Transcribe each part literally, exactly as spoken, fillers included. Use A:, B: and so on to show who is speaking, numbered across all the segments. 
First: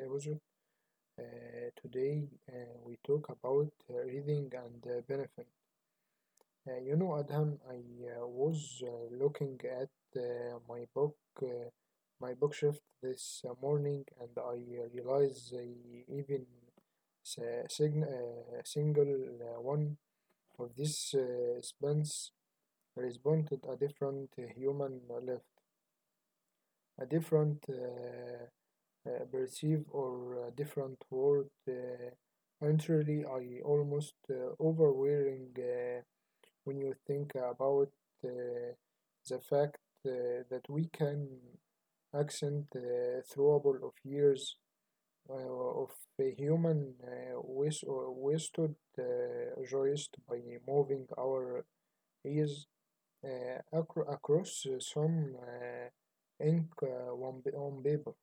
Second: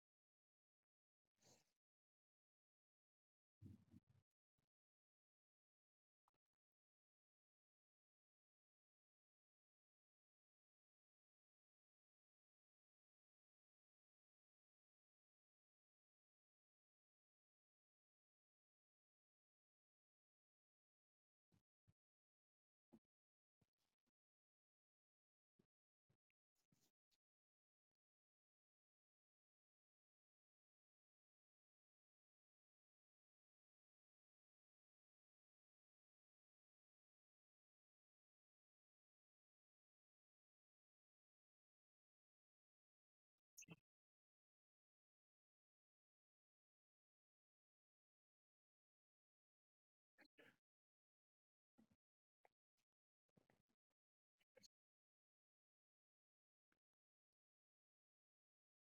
A: episode uh, today, uh, we talk about uh, reading and uh, benefit. Uh, you know, Adham, I uh, was uh, looking at uh, my book, uh, my bookshelf this uh, morning, and I uh, realized I even s- uh, sign- uh, single uh, one of these uh, spans responded a different human left, a different. Uh, uh, perceive or uh, different word. Uh, Actually, I almost uh, overwearing uh, when you think about uh, the fact uh, that we can accent uh, throughable of years uh, of a human uh, was- uh, wasted uh, joist by moving our ears uh, acro- across some uh, ink uh, on, on paper.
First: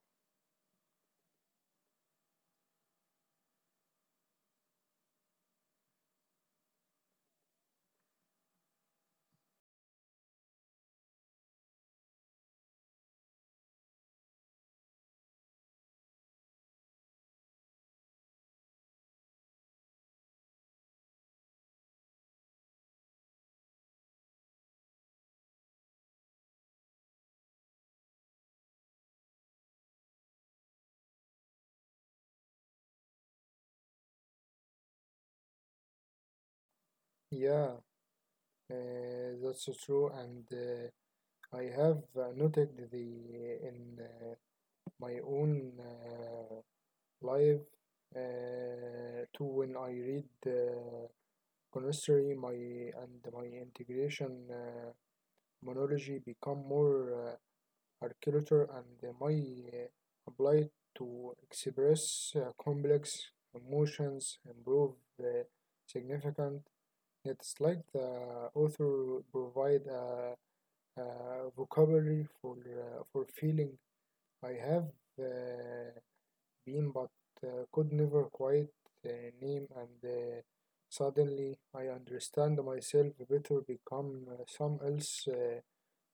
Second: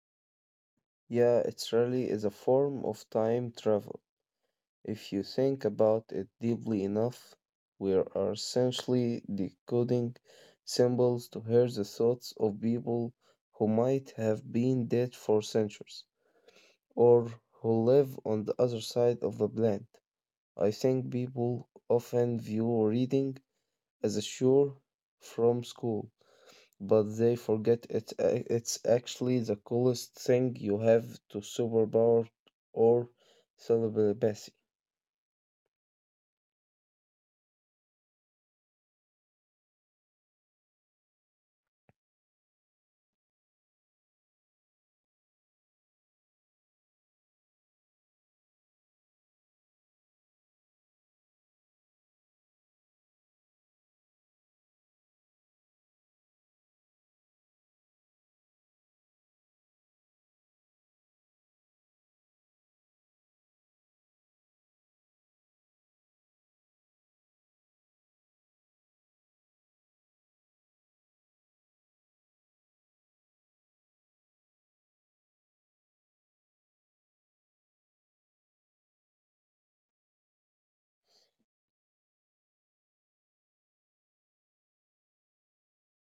B: Yeah, it really is a form of time travel. If you think about it deeply enough, we are essentially decoding symbols to hear the thoughts of people who might have been dead for centuries or who live on the other side of the planet. I think people often view reading as a chore from school but they forget it's a- it's actually the coolest thing you have to superpower or celebrity.
A: Yeah. Uh, that's so true, and uh, I have uh, noted the in uh, my own uh, life uh, too when I read uh, connoisseurry, my and my integration uh, monology become more uh, articulate and uh, my uh, ability to express uh, complex emotions improve uh, significant. It's like the author provide a uh, vocabulary for uh, for feeling. I have uh, been, but uh, could never quite uh, name. And uh, suddenly, I understand myself better. Become uh, some else uh,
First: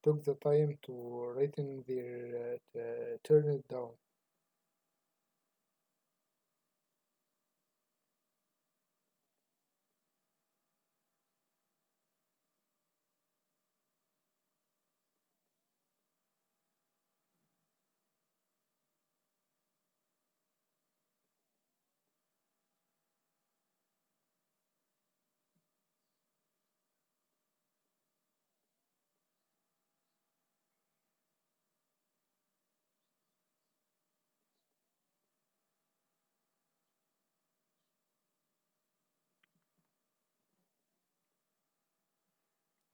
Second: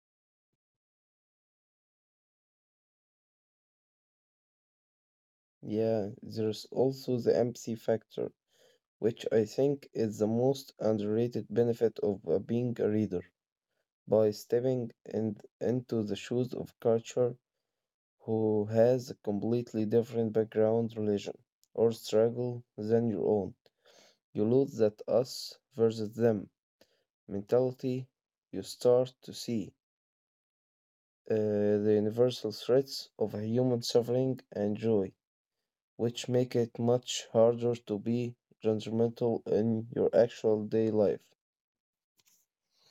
A: took the time to writing their uh, uh, turn it down.
B: Yeah, there's also the empathy factor, which I think is the most underrated benefit of uh, being a reader. By stepping in, into the shoes of culture who has a completely different background, religion, or struggle than your own, you lose that us versus them mentality. You start to see uh, the universal threats of human suffering and joy, which make it much harder to be judgmental in your actual day life.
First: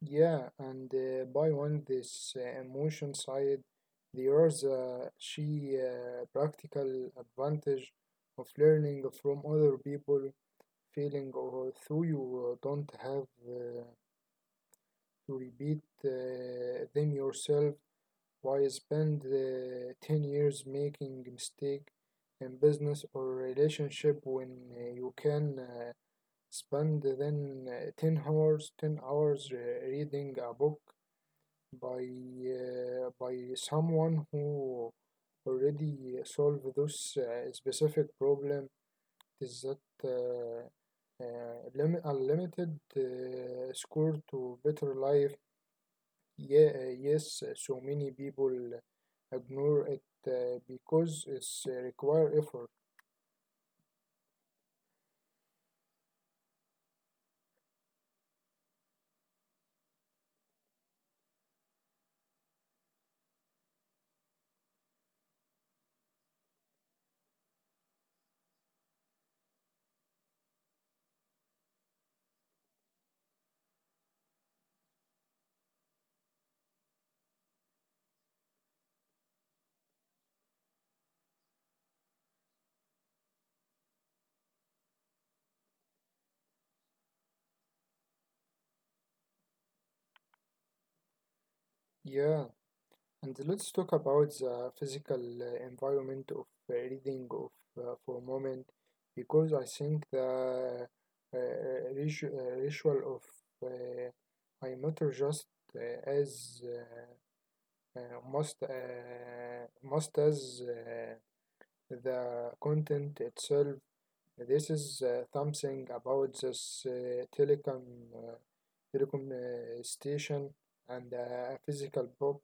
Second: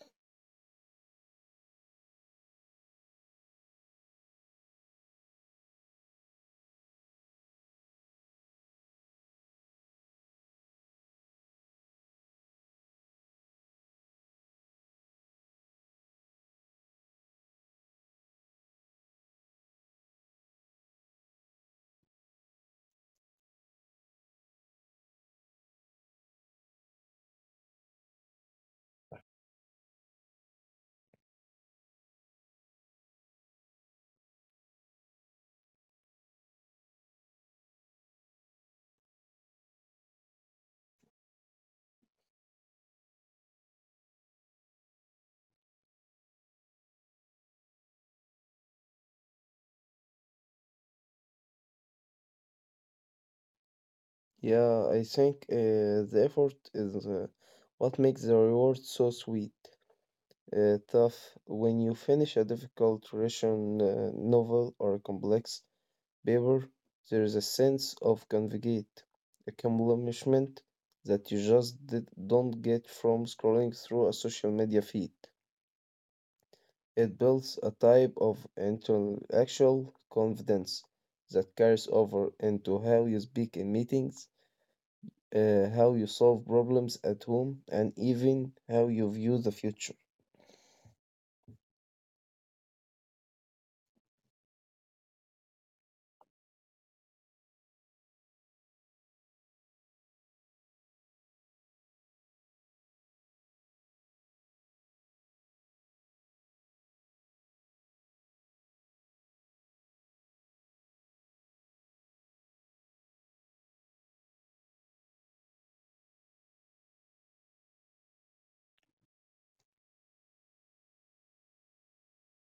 A: Yeah, and uh, by on this uh, emotion side, there is a she uh, practical advantage of learning from other people feeling or so you uh, don't have uh, to repeat uh, them yourself. Why spend uh, 10 years making mistake in business or relationship when uh, you can uh, spend then uh, 10 hours 10 hours uh, reading a book by uh, by someone who already solved this uh, specific problem بالذات آه، آه، lim- unlimited uh, score to better life. Yeah, uh, yes, uh, so many people ignore it uh, because it's uh, require effort.
B: Yeah, I think uh, the effort is uh, what makes the reward so sweet. Uh, tough when you finish a difficult Russian uh, novel or a complex paper, there is a sense of convigate, accomplishment that you just did, don't get from scrolling through a social media feed. It builds a type of intellectual confidence that carries over into how you speak in meetings, uh, how you solve problems at home, and even how you view the future.
A: Yeah, and let's talk about the physical uh, environment of uh, reading of uh, for a moment because I think the uh, ritu- uh, ritual of uh, I matter just uh, as uh, uh, must uh, must as uh, the content itself. This is uh, something about this uh, telecom uh, telecom uh, station and uh, a physical book.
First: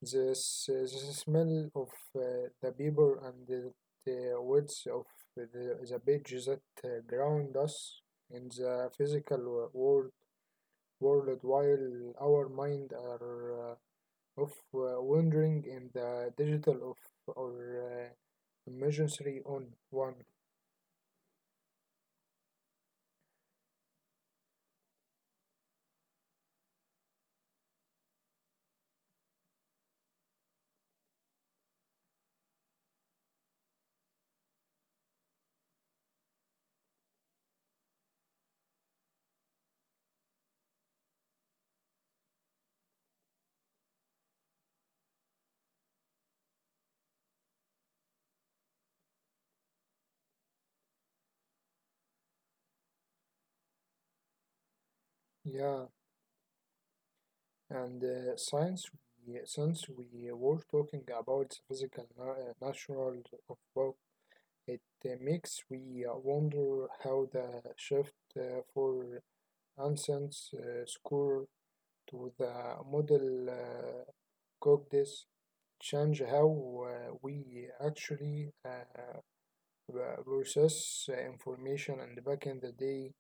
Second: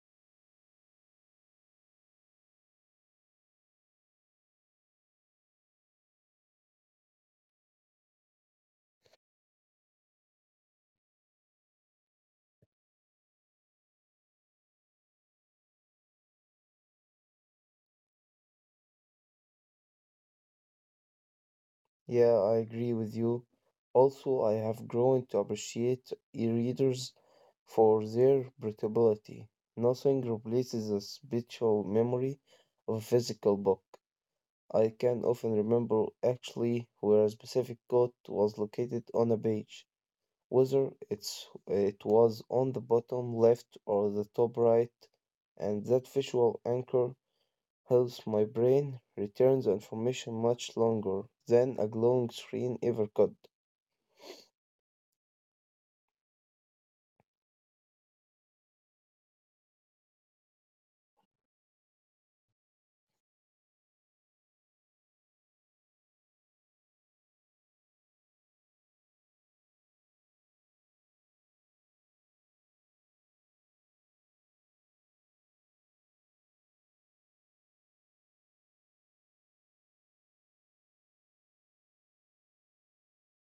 A: This uh, the smell of uh, the paper and the, the words of the, the page that uh, ground us in the physical world world while our mind are Uh, of uh, wandering in the digital of or uh, emergency on one.
B: Yeah, I agree with you. Also, I have grown to appreciate e-readers for their portability. Nothing replaces the spiritual memory of a physical book. I can often remember actually where a specific quote was located on a page, whether it's it was on the bottom left or the top right, and that visual anchor helps my brain retain the information much longer than a glowing screen ever could.
A: Yeah, and uh, since we since we were talking about physical na- uh, natural of book, it uh, makes we uh, wonder how the shift uh, for instance uh, score to the model uh, cooked this change how uh, we actually uh, uh, Versus uh, information and back in the day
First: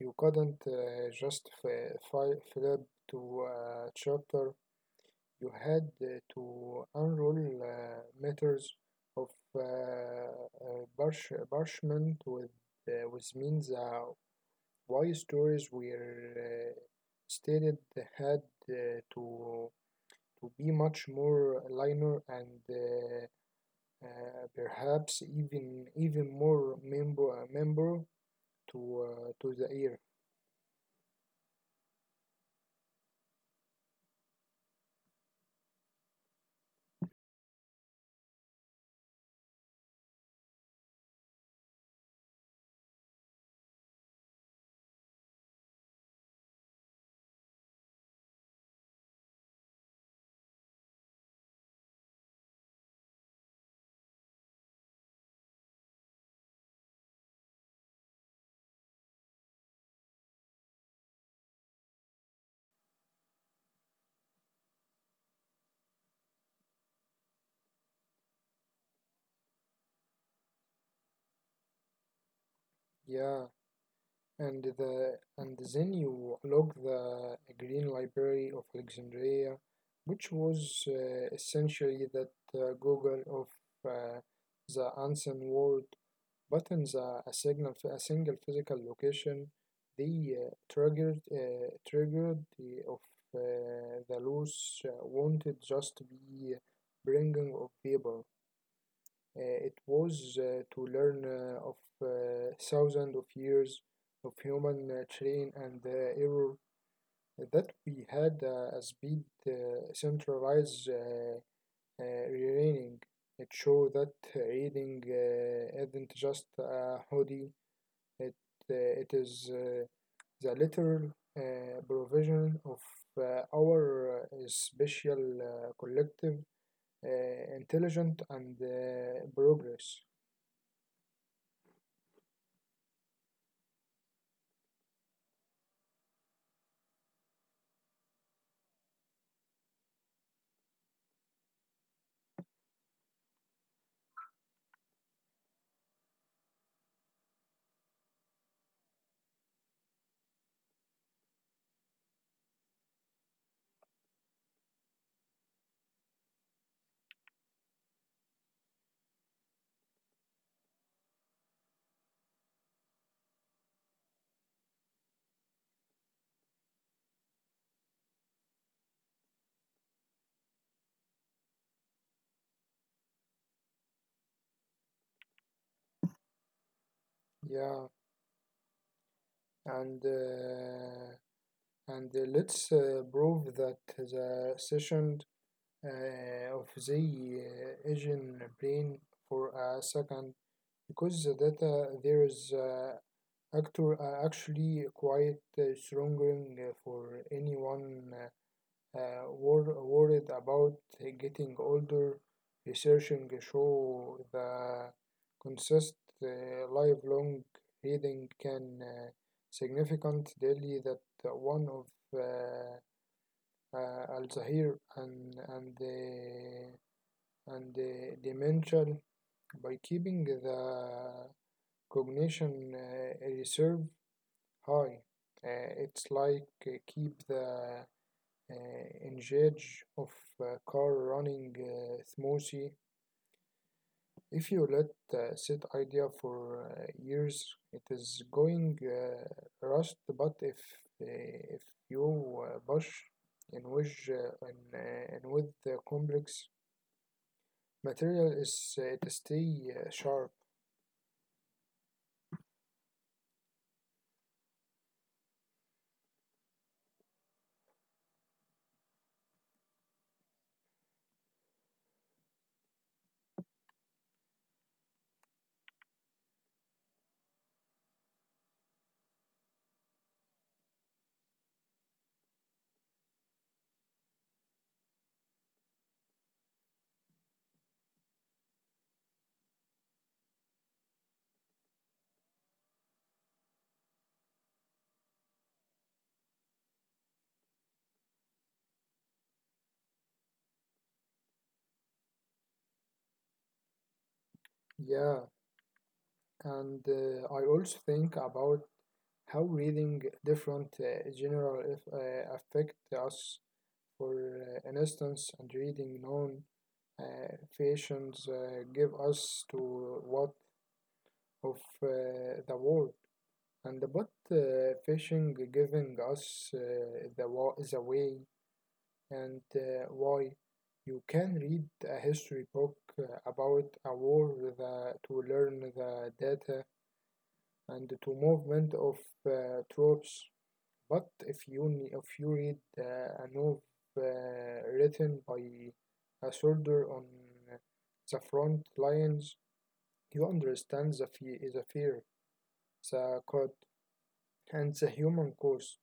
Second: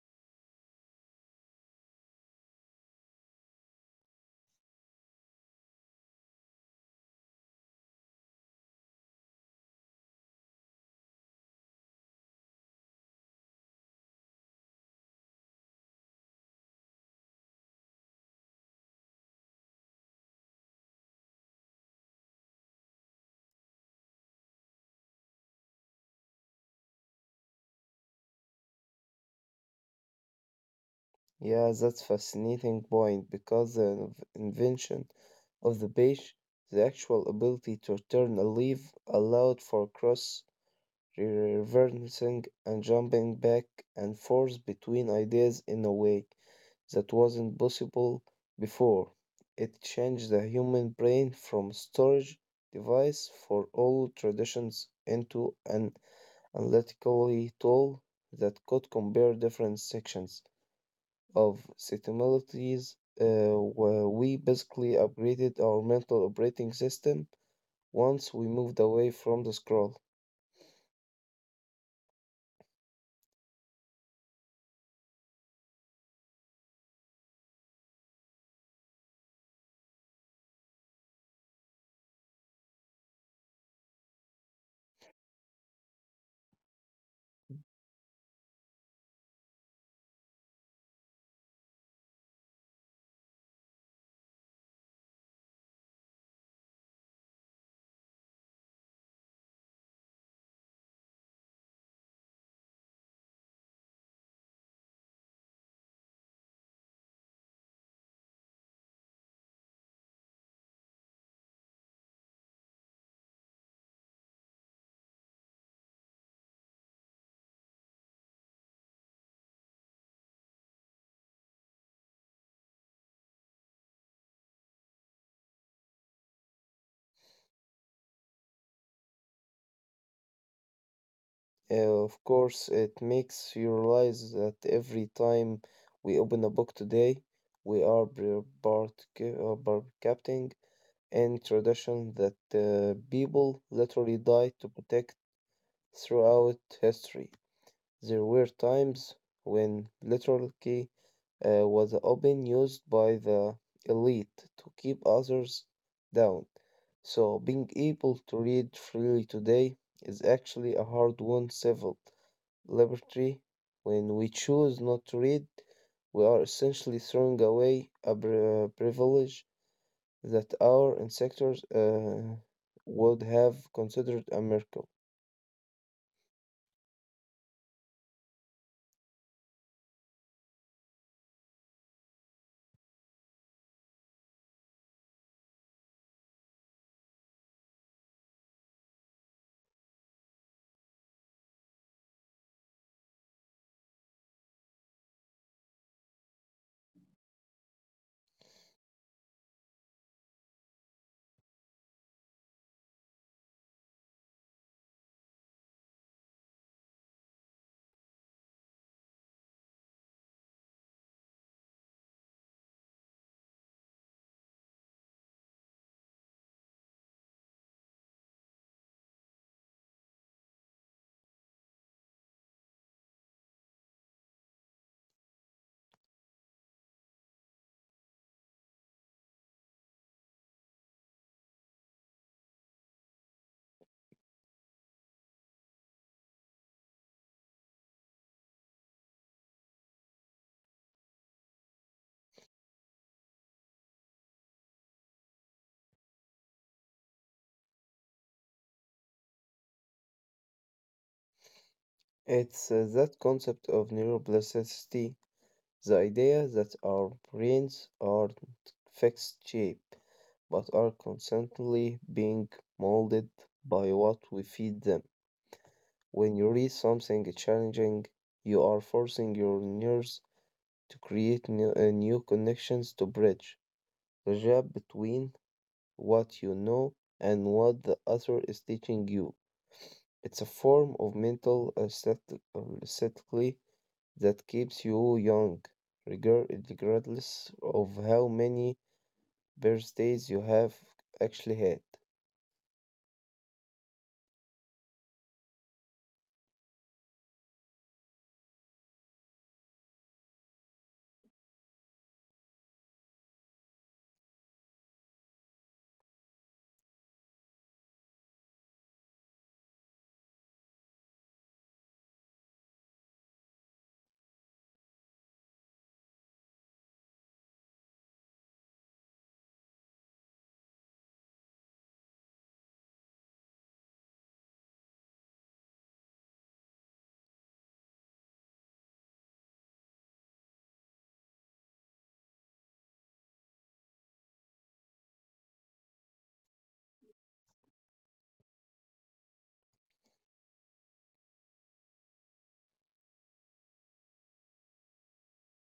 A: you couldn't uh, just f- fi- flip to a chapter you had uh, to unroll uh, meters of uh, uh, parch- parchment with uh, which means uh, why stories were uh, stated had uh, to to be much more linear and uh, uh, perhaps even even more member uh, member to uh, to the ear.
B: Yeah, that's fascinating point because the inv- invention of the page, the actual ability to turn a leaf, allowed for cross reversing and jumping back and forth between ideas in a way that wasn't possible before. It changed the human brain from storage device for all traditions into an analytical tool that could compare different sections of similes. Uh, where we basically upgraded our mental operating system once we moved away from the scroll.
A: Yeah, and the and then you unlock the Green Library of Alexandria, which was uh, essentially that uh, Google of uh, the ancient world. Buttons are a signal for a single physical location. They uh, triggered uh, triggered the of uh, the loose uh, wanted just be bringing of people. Uh, it was uh, to learn uh, of uh, thousands of years of human uh, train and uh, error that we had uh, a speed uh, centralized uh, uh, reading. It showed that uh, reading uh, isn't just a hobby it, uh, it is uh, the literal uh, provision of uh, our uh, special uh, collective uh, intelligent and uh, progress.
B: Uh, of course, it makes you realize that every time we open a book today, we are bar- barca- uh, barcapting and tradition that uh, people literally died to protect throughout history. There were times when literally uh, was often used by the elite to keep others down. So being able to read freely today is actually a hard-won civil liberty. When we choose not to read, we are essentially throwing away a pri- uh, privilege that our ancestors uh, would have considered a miracle.
A: Yeah, and uh, and uh, let's uh, prove that the session uh, of the uh, Asian brain for a second because the data there is uh, actor uh, actually quite uh, stronger for anyone. Uh, uh, wor- worried about getting older, researching show the consist uh, lifelong reading can uh, significant daily that one of uh, uh, Alzheimer and and uh, and uh, dementia by keeping the cognition uh, reserve high. Uh, it's like uh, keep the uh, engage of uh, car running uh, smoothie. If you let uh, sit idea for uh, years, it is going uh, rust. But if uh, if you uh, push in with uh, in, uh, in with the complex material, is uh, it stay uh, sharp?
B: It's uh, That concept of neuroplasticity, the idea that our brains aren't fixed shape, but are constantly being molded by what we feed them. When you read something challenging, you are forcing your nerves to create new, uh, new connections to bridge the gap between what you know and what the other is teaching you. It's a form of mental aesthetic, aesthetically that keeps you young, regar- regardless of how many birthdays you have actually had.
A: Yeah, and uh, I also think about how reading different uh, general uh, affect us. For uh, an instance, and reading known uh, fashions uh, give us to what of uh, the world, and but uh, fishing giving us uh, the wa- the way and uh, why. You can read a history book uh, about a war the, to learn the data and to movement of uh, troops. But if you ne- if you read uh, a novel uh, written by a soldier on the front lines, you understand the fear, the fear, the code, and the human cost.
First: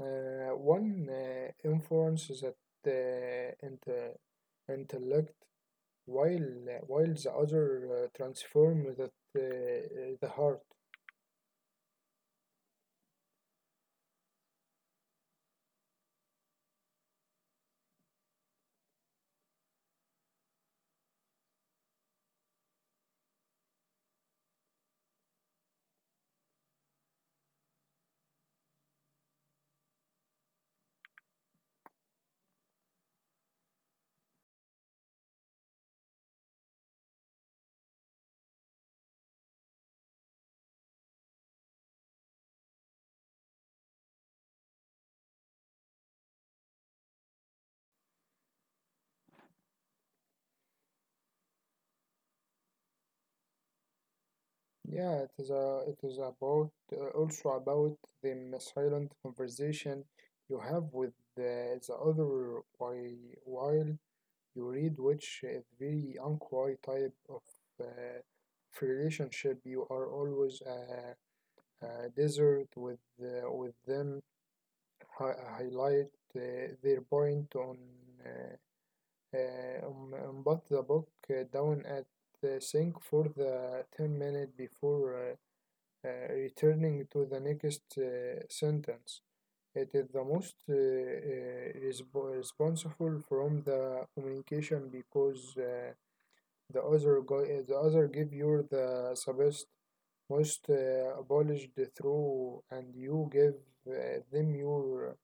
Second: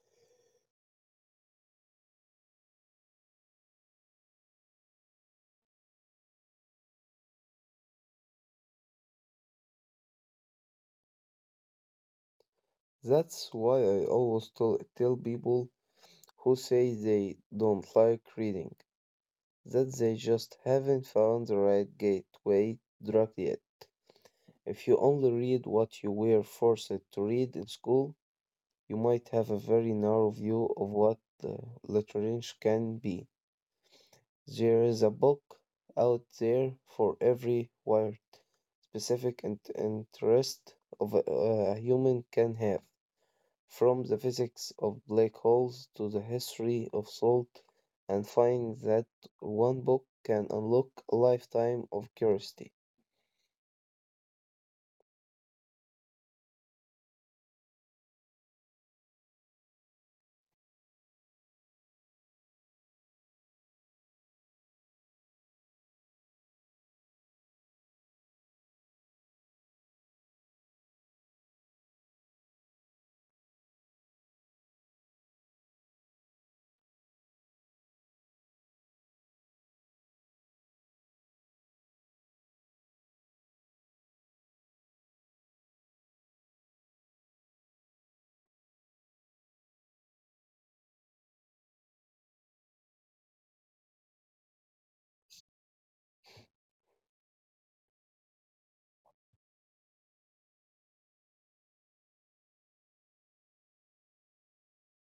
A: Uh, one uh, influence that uh, inte- intellect, while while the other uh, transform that uh, the heart.
B: That's why I always tell, tell people who say they don't like reading that they just haven't found the right gateway drug yet. If you only read what you were forced to read in school, you might have a very narrow view of what uh, literature can be. There is a book out there for every weird, specific and interest of a, a human can have, from the physics of black holes to the history of salt, and find that one book can unlock a lifetime of curiosity.
A: Yeah, it is a, it is about uh, also about the silent conversation you have with the, the other while while you read, which is very unquiet type of uh, relationship. You are always a, a desert with uh, with them. Hi- highlight uh, their point on uh, uh, on, on but the book uh, down at the sink for the ten minutes before. Uh, uh, returning to the next uh, sentence. It is the most uh, uh, resp- responsible from the communication because uh, the other go- uh, the other give you the best most uh, abolished through and you give uh, them your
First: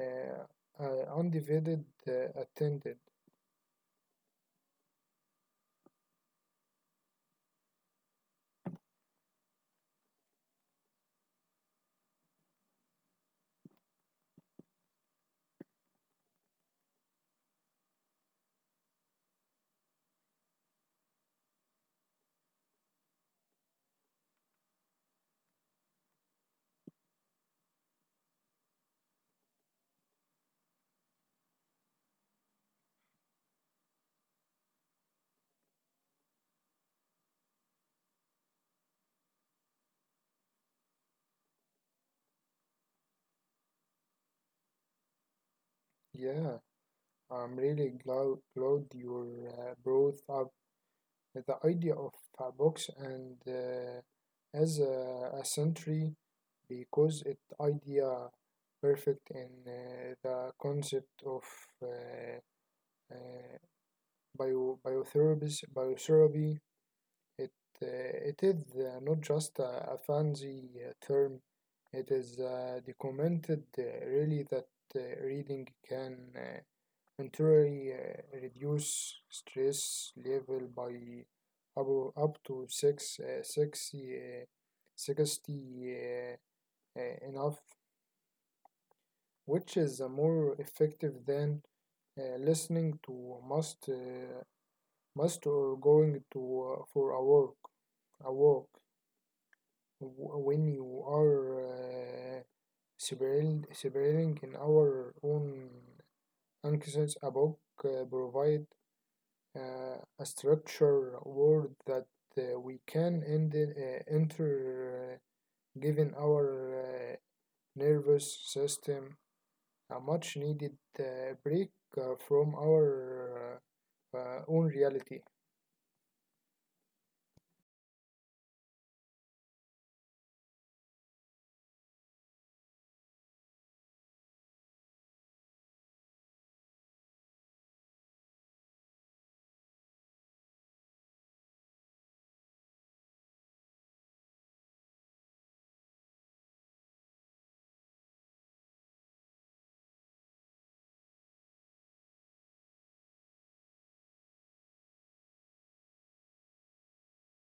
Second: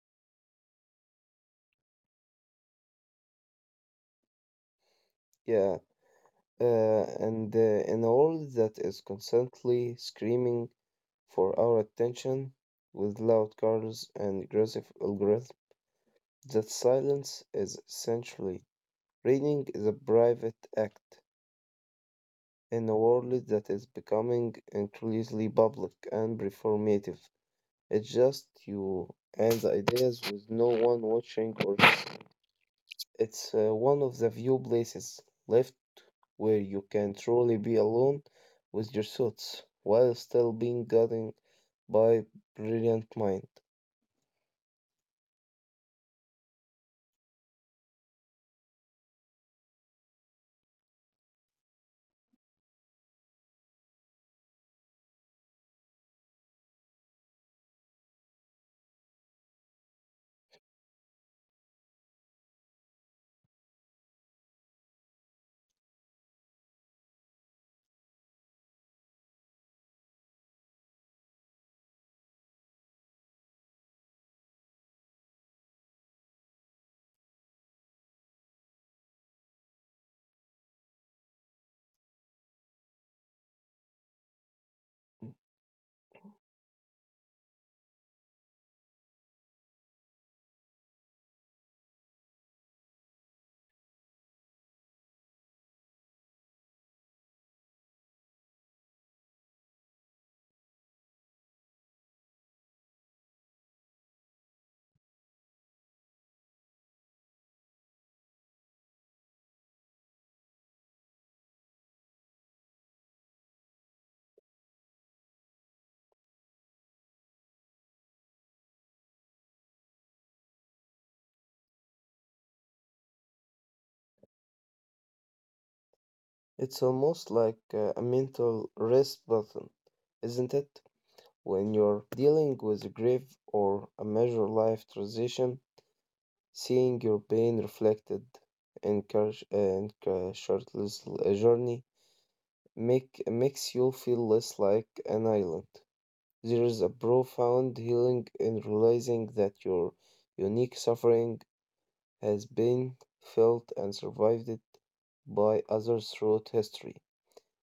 A: uh, uh, undivided uh, attended.
B: Yeah, uh, and uh, in a world that is constantly screaming for our attention with loud cars and aggressive algorithms, that silence is essentially reading is a private act in a world that is becoming increasingly public and performative. It's just you and the ideas with no one watching or. It's uh, one of the few places left where you can truly be alone with your thoughts while still being guided by brilliant mind.
A: Yeah, I'm really glad, glad you uh, brought up the idea of a box and uh, as a, a sentry because it idea perfect in uh, the concept of uh, uh, bio biotherapy biotherapy it uh, it is uh, not just a, a fancy uh, term it is uh, documented uh, really that uh, reading can uh, Contrary, uh, reduce stress level by up, up to six, uh, sixty, uh, sixty uh, uh, enough, which is uh, more effective than uh, listening to must, uh, must or going to uh, for a walk, a walk w- when you are uh, separating, in our own anxieties about uh, provide uh, a structure word that uh, we can end, uh, enter uh, giving our uh, nervous system a much needed uh, break uh, from our uh, uh, own reality.
B: It's almost like uh, a mental rest button, isn't it? When you're dealing with grief or a major life transition, seeing your pain reflected in courage and shirtless uh, journey make makes you feel less like an island. There is a profound healing in realizing that your unique suffering has been felt and survived it by others throughout history.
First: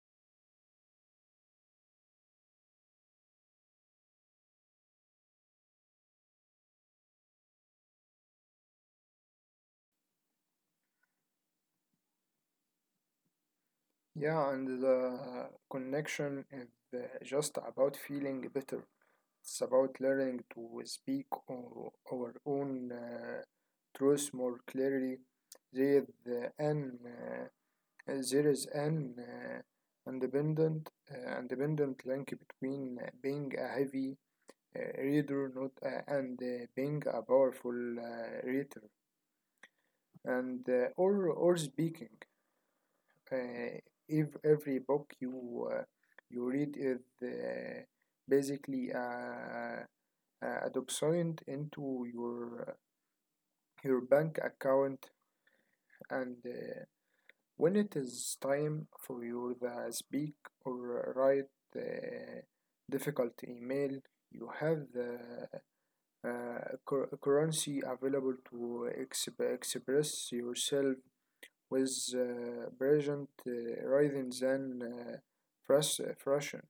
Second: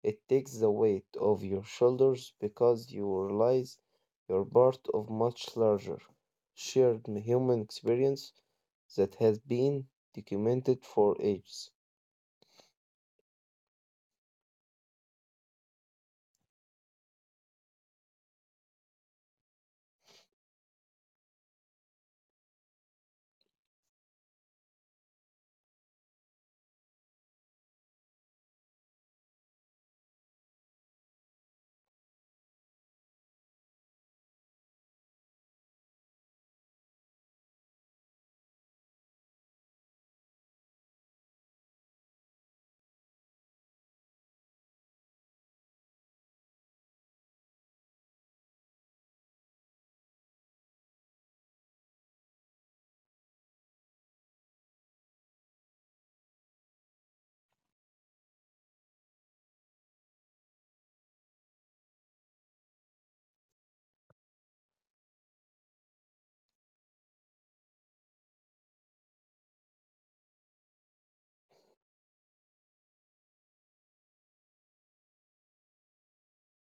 B: It takes the weight off your shoulders because you realize you're part of much larger, shared human experience that has been documented for ages.
A: Yeah, and the connection is uh, just about feeling better. It's about learning to speak o- our own uh, truth more clearly. There, the, an uh, Uh, There is an uh, independent, uh, independent link between uh, being a heavy uh, reader not, uh, and uh, being a powerful uh, reader, and uh, or or speaking. Uh, if every book you uh, you read is uh, basically a, a document into your uh, your bank account and uh, When it is time for you to speak or write the difficult email, you have the uh, cur- currency available to exp- express yourself with uh, present uh, rather than uh, frus- frustration.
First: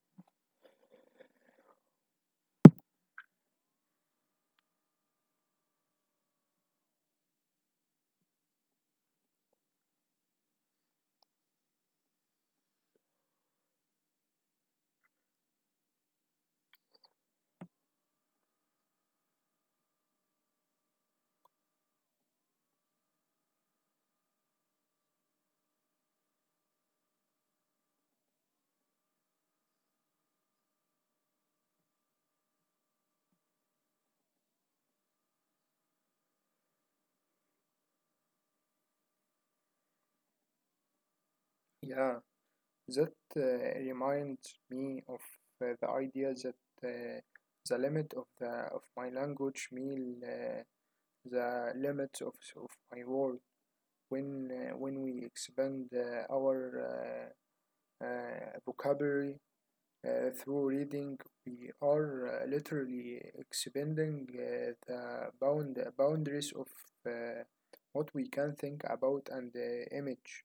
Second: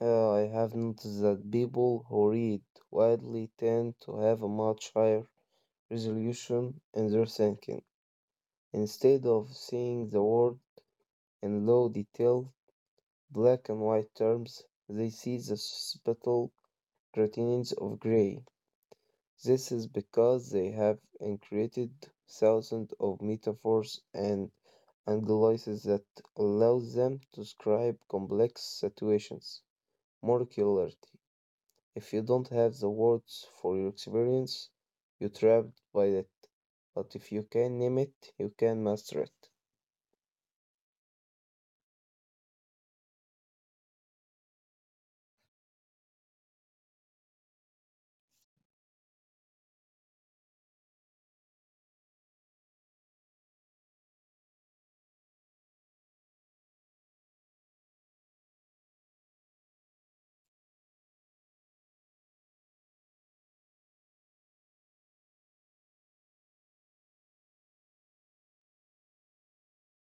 B: Uh, I have noticed that people who read widely tend to have a much higher resolution in their thinking. Instead of seeing the world in low detail, black and white terms, they see the subtle gradients of gray. This is because they have created thousands of metaphors and anglices that allows them to describe complex situations more clearly. If you don't have the words for your experience, you're trapped by it. But if you can name it, you can master it.
A: Yeah, that uh, reminds me of uh, the idea that uh, the limit of the of my language mean uh, the limits of, of my world. when uh, when we expand uh, our uh, uh, vocabulary uh, through reading, we are uh, literally expanding uh, the bound boundaries of uh, what we can think about and uh, image.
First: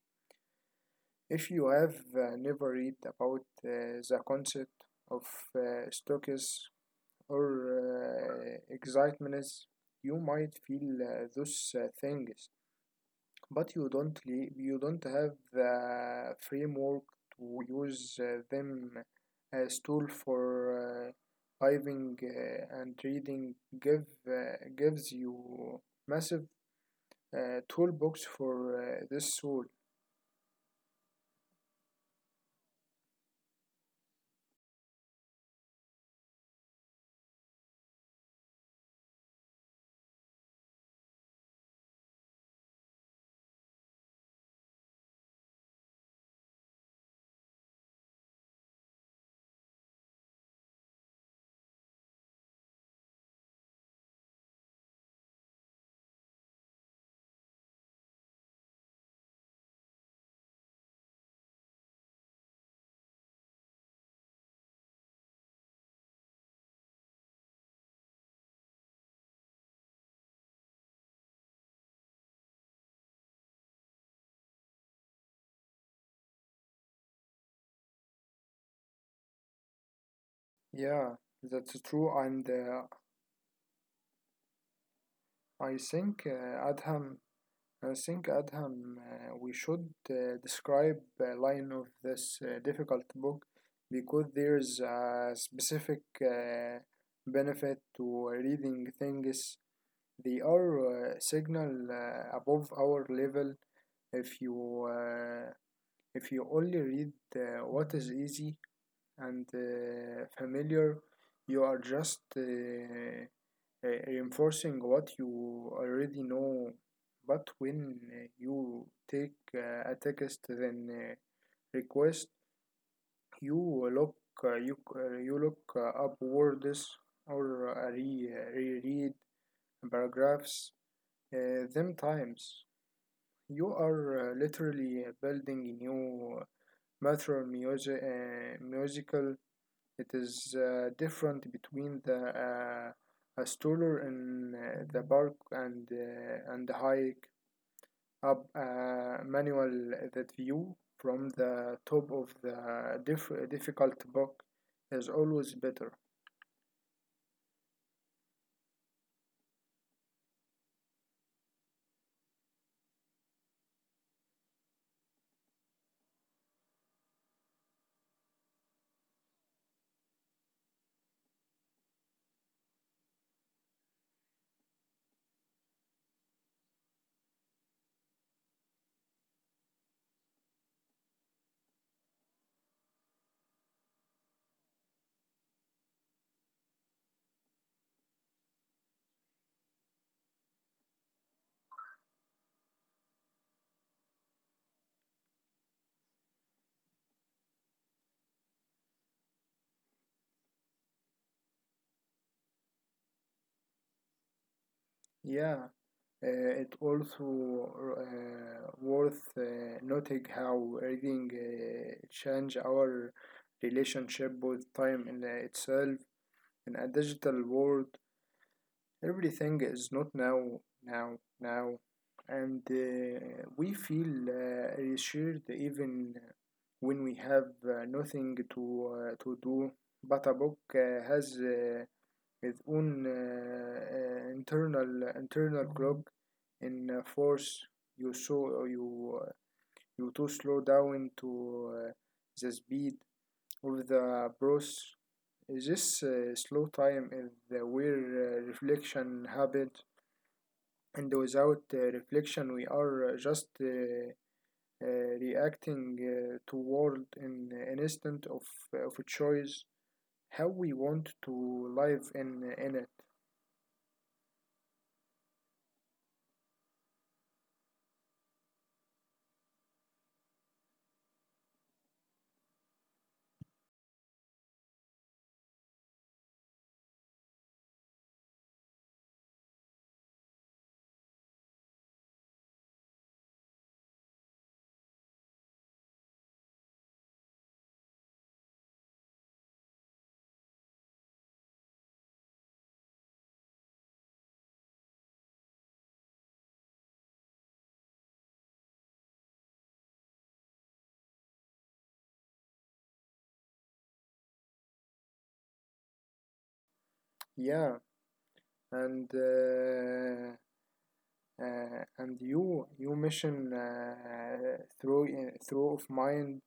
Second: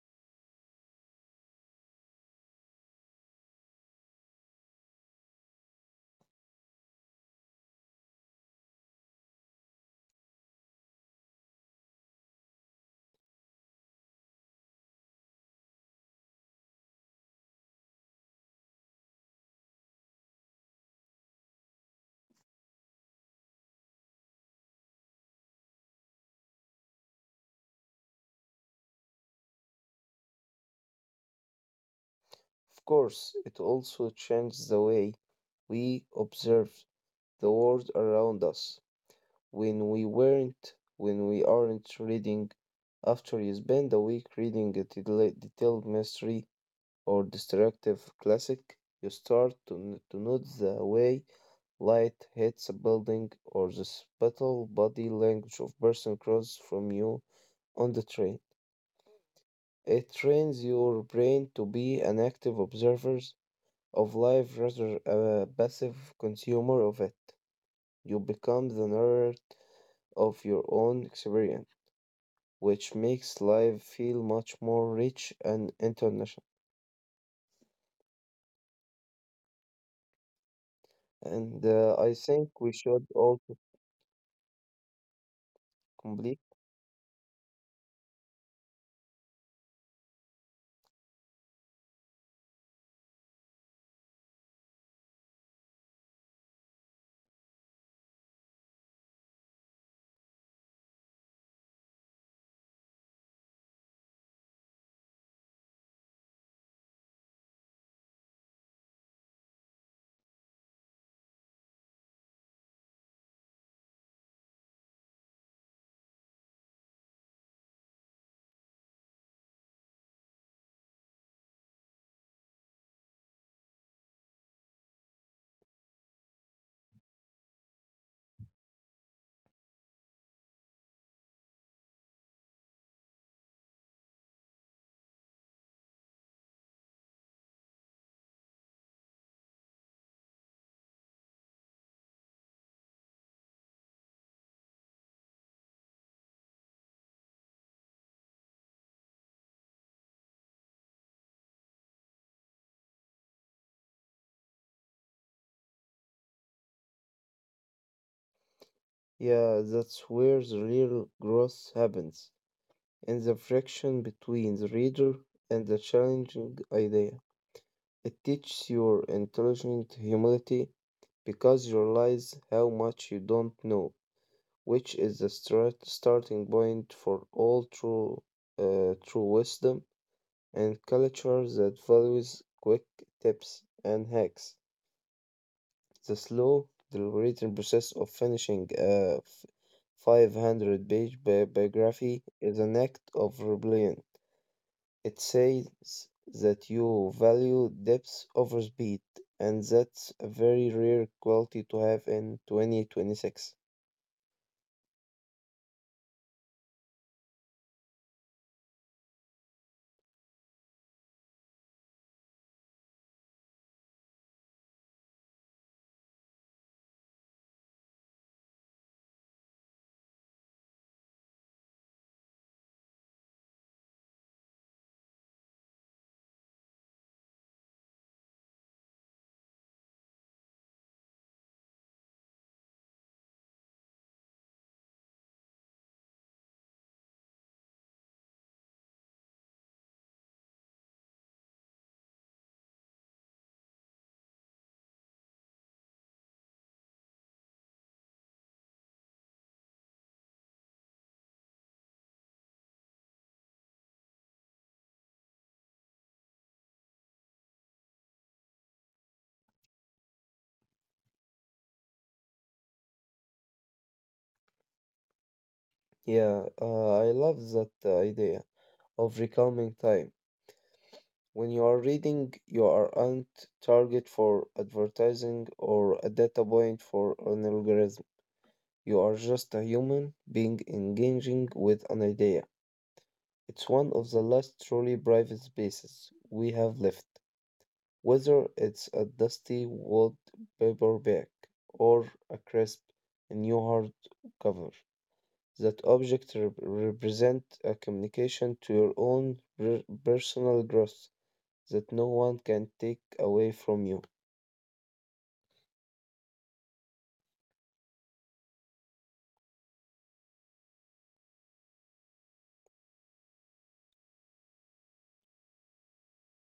A: If you have uh, never read about uh, the concept of uh, stoicism or uh, excitements, you might feel uh, those uh, things but you don't le- you don't have the framework to use uh, them as tool for uh, diving uh, and reading give uh, gives you massive uh, toolbox for uh, this tool.
B: Of course, it also changed the way we observe the world around us. When we weren't, when we aren't reading, after you spend a week reading a detail- detailed mystery or destructive classic, you start to, n- to note the way light hits a building or the subtle body language of person across from you on the train. It trains your brain to be an active observer of life rather a passive consumer of it. You become the narrator of your own experience, which makes life feel much more rich and international.
A: Yeah,
B: And
A: that's
B: uh,
A: true
B: I
A: and
B: think we
A: uh,
B: should also
A: i think
B: complete.
A: uh, adham I think, Adham, uh, we should uh, describe a line of this uh, difficult book because there's a specific uh, benefit to reading things. They are uh, signal uh, above our level. If you uh, if you only read uh, what is easy and uh, familiar, you are just uh, uh, reinforcing what you already know. But when uh, you take uh, a text then uh, request, you look uh, you uh, you look uh, up words or uh, re- uh, reread paragraphs uh, them times. You are uh, literally building a new uh, bathroom music, uh, musical it is uh, different between the uh, a stroller in uh, the park and uh, and the hike up a manual that view from the top of the diff- difficult book is always better.
B: Yeah, that's where the real growth happens, in the friction between the reader and the challenging idea. It teaches your intelligent humility because you realize how much you don't know, which is the start, starting point for all true, uh, true wisdom and culture that values quick tips and hacks. The slow, deliberating process of finishing a five hundred page bi- biography is an act of rebellion. It says that you value depth over speed, and that's a very rare quality to have in twenty twenty-six.
A: Yeah, uh, it also uh, worth uh, noting how reading uh, change our relationship with time in itself in a digital world. Everything is not now, now, now, and uh, we feel uh, reassured even when we have uh, nothing to uh, to do. But a book uh, has uh, its own uh, uh, internal internal clock in uh, force you, so you uh, you to slow down to uh, the speed of the process. This uh, slow time is uh, where uh, reflection happens, and without uh, reflection we are uh, just uh, uh, reacting uh, toward an, an instant of, uh, of a choice how we want to live in in it.
B: Yeah, uh, I love that idea of reclaiming time. When you are reading, you aren't target for advertising or a data point for an algorithm. You are just a human being engaging with an idea. It's one of the last truly private spaces we have left, whether it's a dusty wood paperback or a crisp new hardcover. That object rep- represent a communication to your own re- personal growth that no one can take away from you.
A: Yeah, and uh, uh, and you you mention uh, through uh, through of mind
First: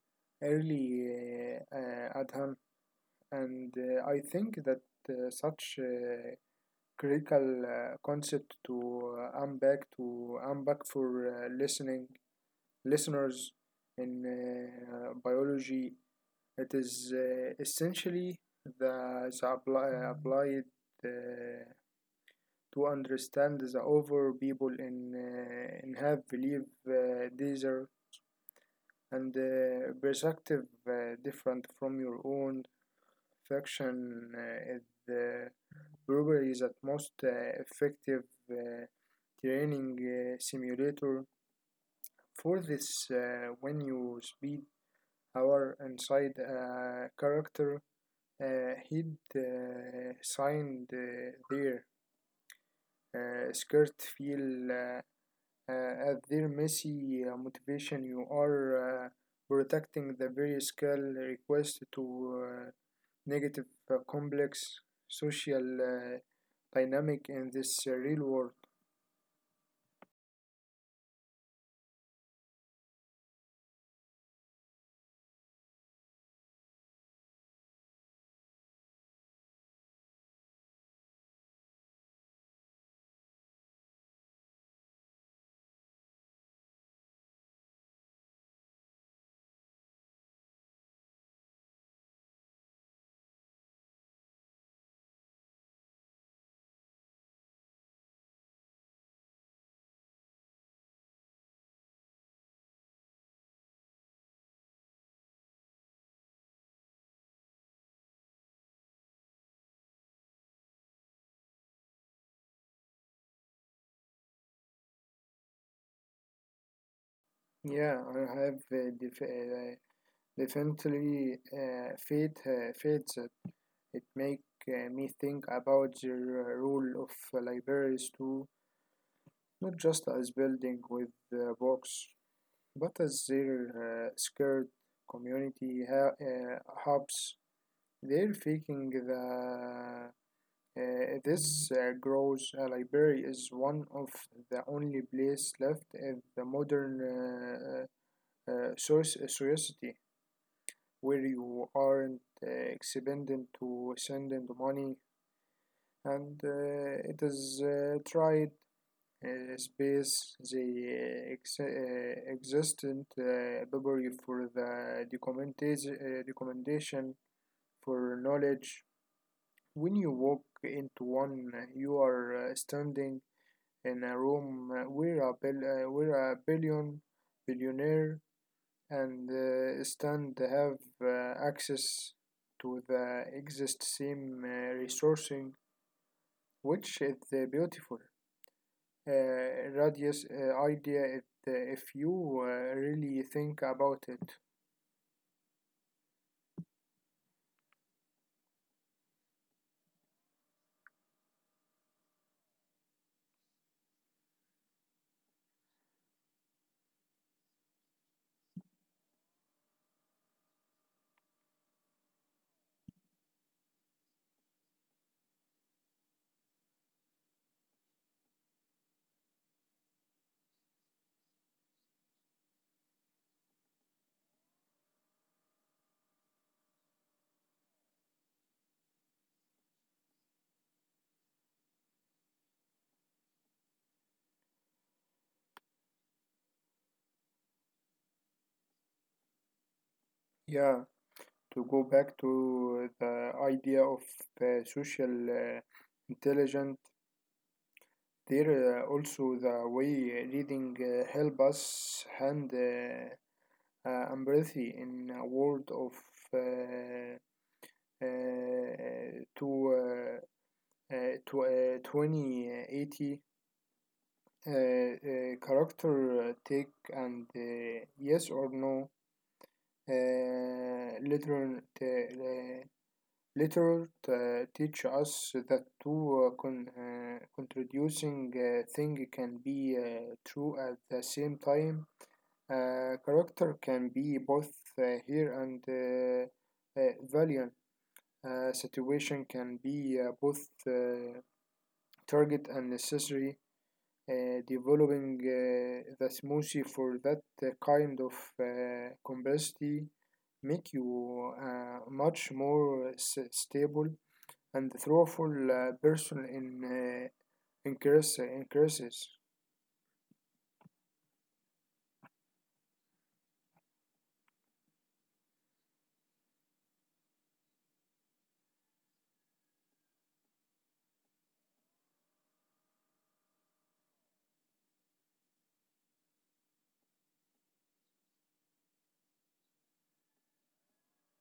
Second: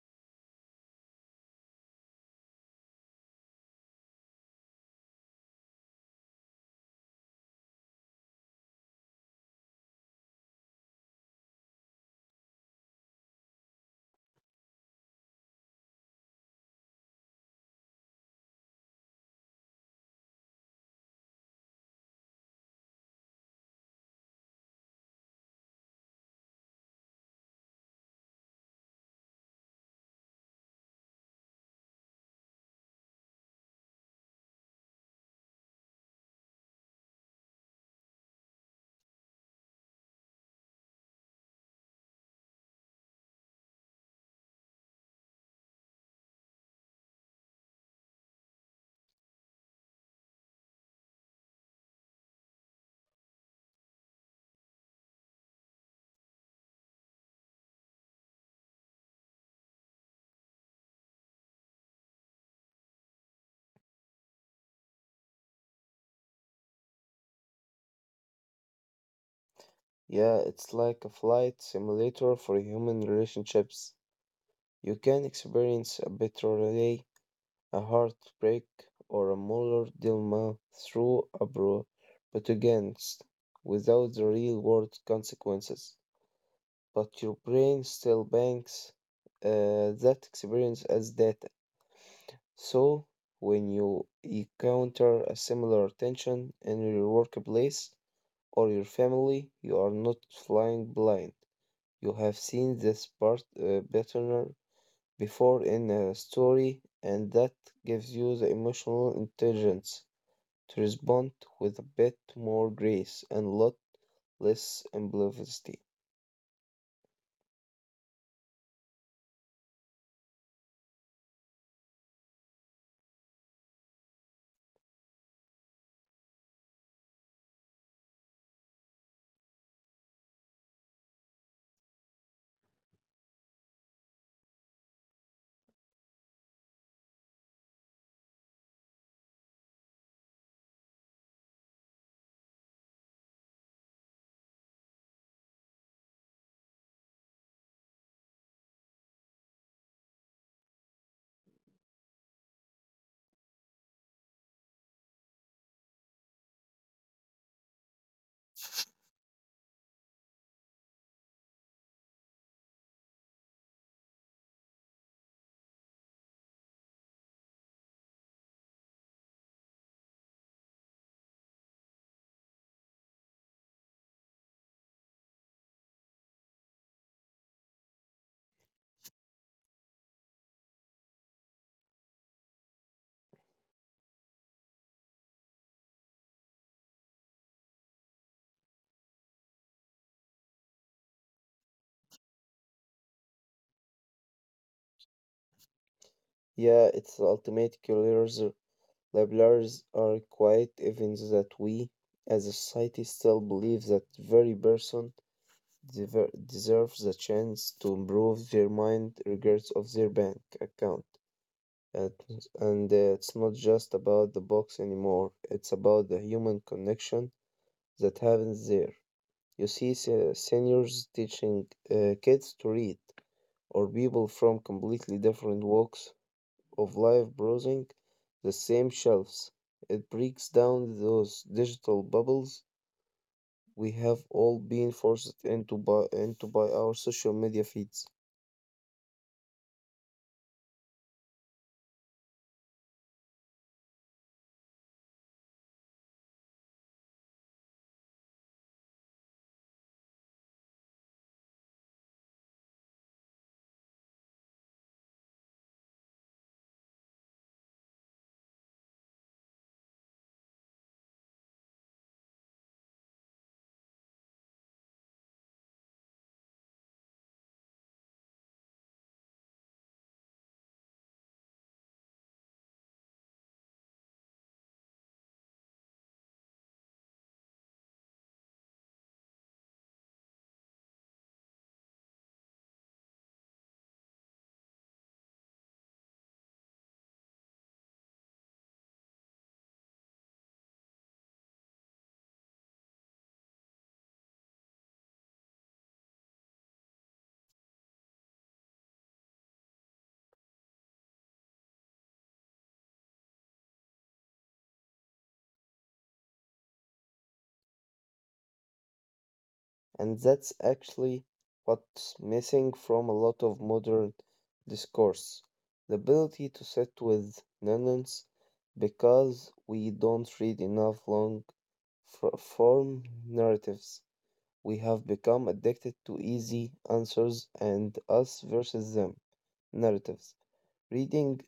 A: early uh, uh, at, and uh, I think that uh, such uh, critical uh, concept to uh, unpack to unpack for uh, listening listeners in uh, biology. It is uh, essentially the, the apply, applied uh, to understand the over people in uh, in have believe uh, these are and uh, perspective uh, different from your own. Fiction uh, is uh, Blooper is at most uh, effective uh, training uh, simulator for this uh, when you speed our inside a character, uh, he'd uh, signed uh, their uh, skirt feel uh, uh, at their messy uh, motivation, you are uh, protecting the very skill request to uh, negative uh, complex social uh, dynamic in this uh, real world.
B: Yeah, it's like a flight simulator for human relationships. You can experience a betrayal, a heartbreak, or a moral dilemma through a bro, but against, without the real world consequences. But your brain still banks uh, that experience as data. So, when you encounter a similar tension in your workplace, or your family, you are not flying blind. You have seen this part, uh, pattern before in a story, and that gives you the emotional intelligence to respond with a bit more grace and lot less impulsivity.
A: Yeah, I have uh, def- uh, definitely uh, faith uh, faith that it make uh, me think about the r- role of libraries too, not just as building with uh, books, but as their uh, scared community ha- uh, hubs. They're faking the uh, this uh, grows a library is one of the only place left in the modern uh, uh, soci- society where you aren't uh, expending to sending the money, and uh, it is uh, tried uh, space the uh, ex- uh, existent uh, library for the documentation, uh, documentation for knowledge. When you walk into one you are uh, standing in a room uh, where a, bill, uh, where a billion billionaire, and uh, stand have uh, access to the exist same uh, resourcing, which is uh, beautiful uh, radius uh, idea if, uh, if you uh, really think about it.
B: Yeah, it's the ultimate killers. Labelers are quite even that we, as a society, still believe that very person dever- deserve the chance to improve their mind regards of their bank account. And, and uh, it's not just about the box anymore, it's about the human connection that happens there. You see se- seniors teaching uh, kids to read, or people from completely different walks of life browsing the same shelves. It breaks down those digital bubbles we have all been forced into by into by our social media feeds.
A: Yeah, to go back to the idea of uh, social uh, intelligence, there uh, also the way reading uh, help us hand uh, uh, empathy in a world of uh, Uh, to uh, uh, to twenty eighty uh uh, character eh, take and uh, yes or no uh literal t- uh, literal t- teach us that two uh, con- uh, contradicting uh, thing can be uh, true at the same time. Uh, character can be both uh, here and uh, uh, valiant. Uh, situation can be uh, both uh, target and necessary. Uh, developing uh, the smoothie for that uh, kind of uh, complexity make you uh, much more uh, s- stable and thoughtful uh, person in uh, increase, increases.
B: And that's actually what's missing from a lot of modern discourse, the ability to sit with nuance because we don't read enough long fr- form narratives. We have become addicted to easy answers and us versus them narratives. Reading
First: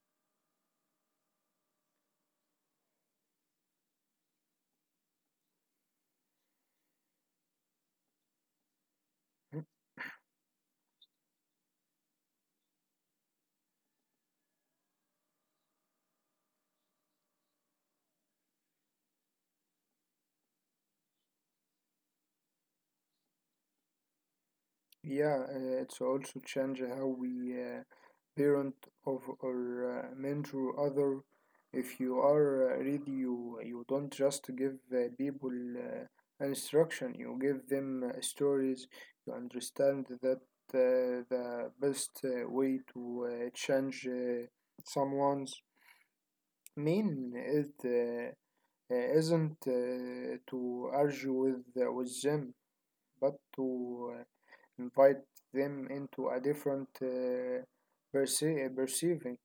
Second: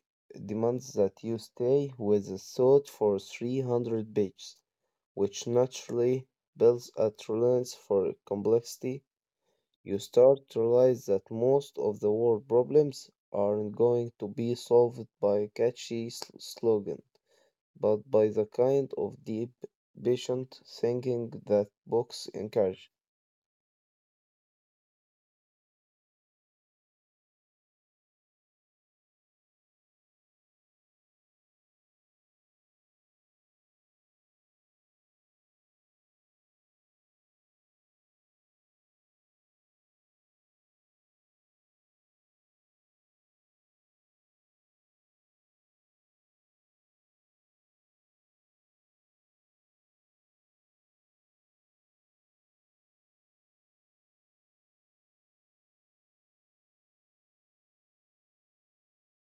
B: demands that you stay with a thought for three hundred pages, which naturally builds a tolerance for complexity. You start to realize that most of the world problems aren't going to be solved by catchy sl- slogan, but by the kind of deep, patient thinking that books encourage.
A: Yeah, uh, it's also change how we uh, parent of or uh, mentor other. If you are uh, ready, you you don't just give uh, people uh, instruction. You give them uh, stories. You understand that uh, the best uh, way to uh, change uh, someone's mean it uh, uh, isn't uh, to argue with uh, with them but to uh, invite them into a different uh, perce- uh, perceiving.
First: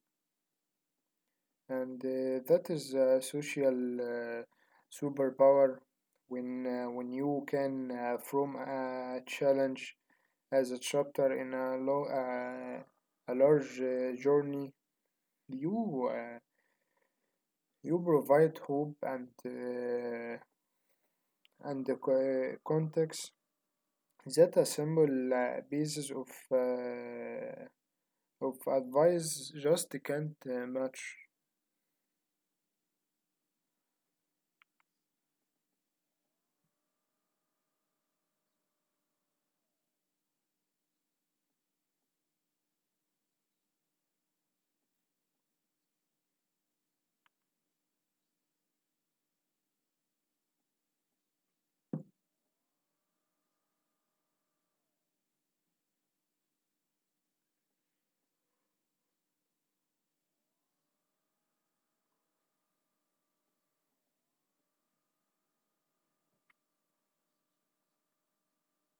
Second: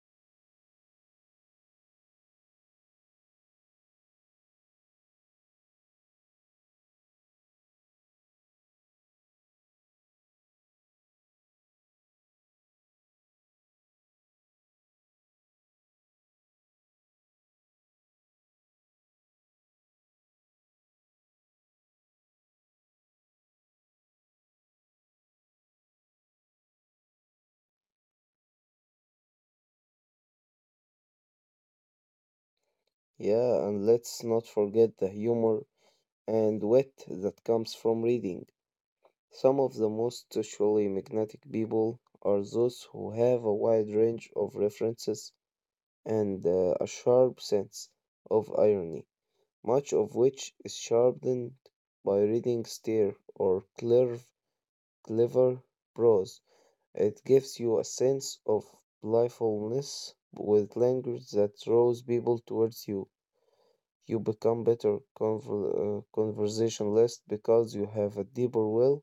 A: And uh, that is a social uh, superpower when, uh, when you can, uh, from a challenge as a chapter in a, lo- uh, a large uh, journey, you, uh, you provide hope and, uh, and the co- context that a simple uh, basis of uh, of advice just can't uh, match.
B: Yeah, and let's not forget the humor and wit that comes from reading. Some of the most socially magnetic people are those who have a wide range of references and uh, a sharp sense of irony, much of which is sharpened by reading stare or clever, clever prose. It gives you a sense of playfulness with language that draws people towards you. You become better conver- uh, conversationalist because you have a deeper well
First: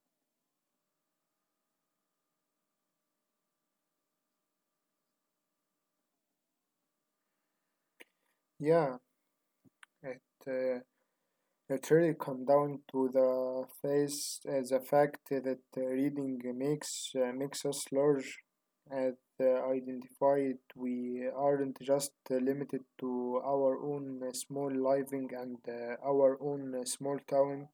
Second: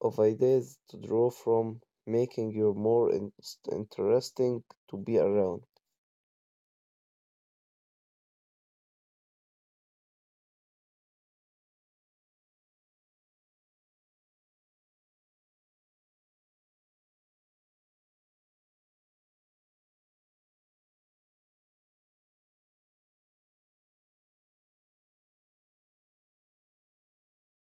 B: of ideas to draw from, making you more in- interesting to be around.
A: Yeah, it uh, it really come down to the face uh, the fact that uh, reading makes uh, makes us large, and uh, identified we aren't just uh, limited to our own uh, small living and uh, our own uh, small town.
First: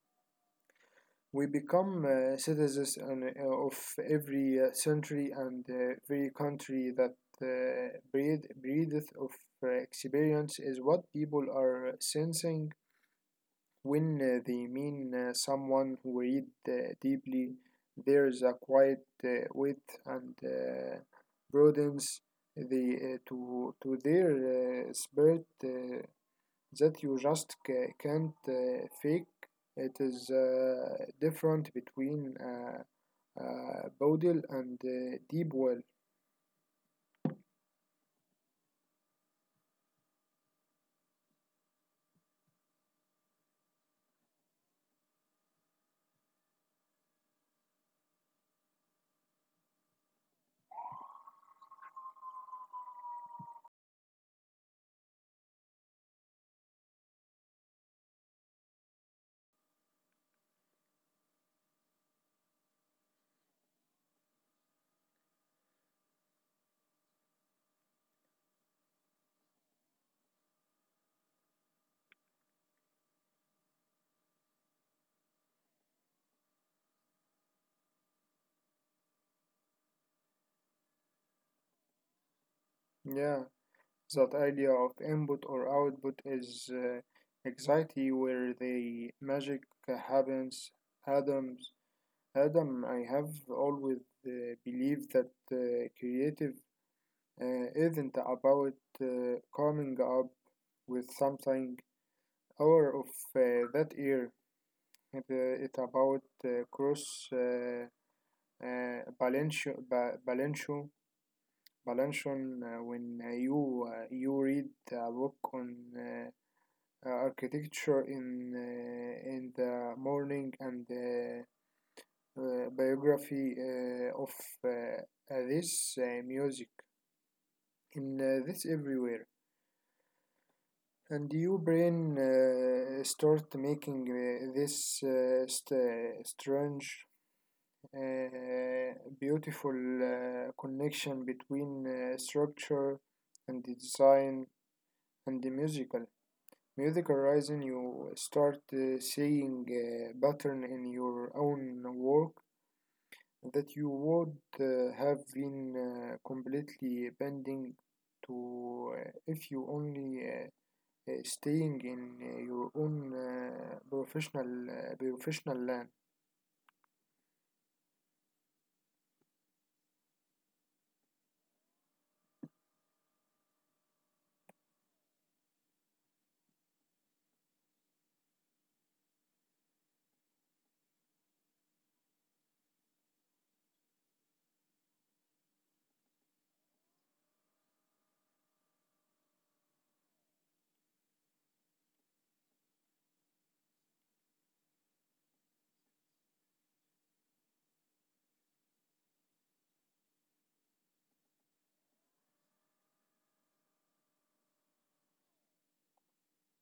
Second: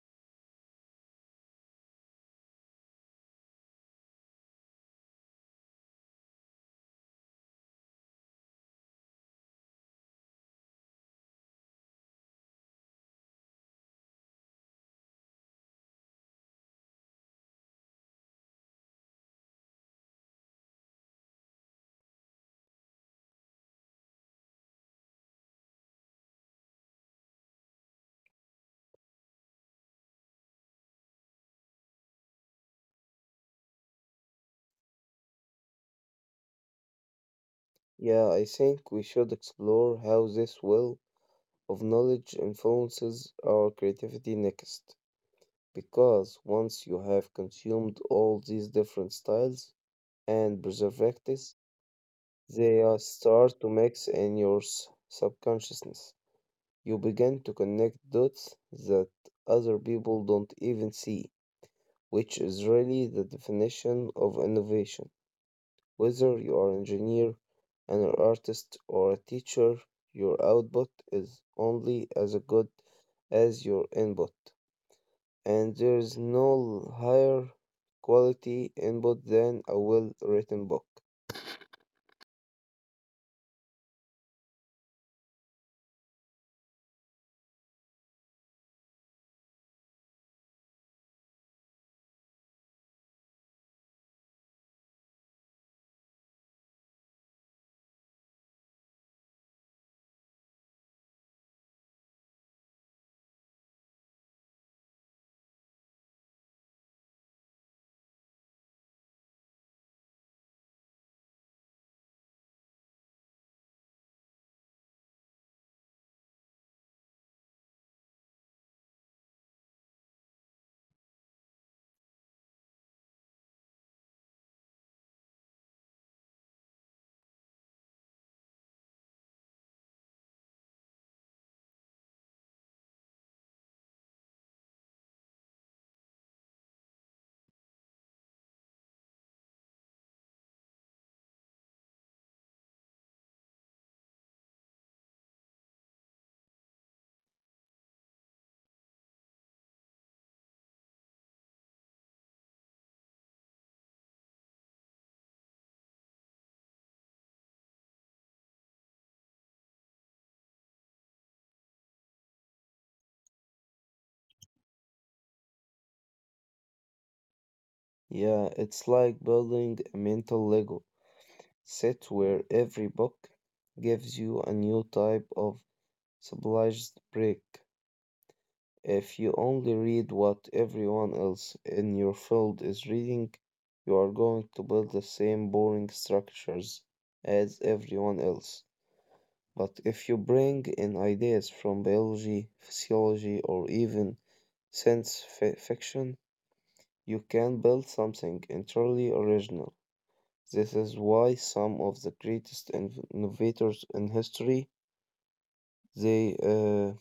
A: We become uh, citizens on, uh, of every uh, century and uh, every country that uh, breed, breedeth of uh, experience is what people are sensing when uh, they mean uh, someone who read uh, deeply. There's a quiet uh, width and uh, broadens the, uh, to, to their uh, spirit Uh, that you just ca- can't uh, fake. It is uh, different between uh, uh, Bodil and uh, Deep Well.
B: Yeah, I think we should explore how this will of knowledge influences our creativity next. Because once you have consumed all these different styles and preservatives, they are start to mix in your s- subconsciousness. You begin to connect dots that other people don't even see, which is really the definition of innovation. Whether you are an engineer, an artist, or a teacher, your output is only as good as your input, and there is no higher quality input than a well written book.
A: Yeah, that idea of input or output is uh, exactly where the magic happens. Adams, Adam, I have always uh, believed that uh, creative uh, isn't about uh, coming up with something out of uh, that ear. The, it about uh, cross uh, uh, balance ba- balance balance uh, when uh, you uh, you read a book on uh, uh, architecture in uh, in the morning and uh, uh, biography uh, of uh, uh, this uh, music in uh, this everywhere, and your brain uh, start making uh, this uh, st- strange uh, beautiful uh, connection between uh, structure and the design and the musical. Musical rising, you start uh, seeing a pattern in your own work that you would uh, have been uh, completely bending to uh, if you only uh, uh, staying in uh, your own uh, professional uh, professional land.
B: Yeah, it's like building a mental Lego set where every book gives you a new type of civilized brick. If you only read what everyone else in your field is reading, you are going to build the same boring structures as everyone else. But if you bring in ideas from biology, physiology, or even science fi- fiction, you can build something entirely original. This is why some of the greatest inv- innovators in history they uh,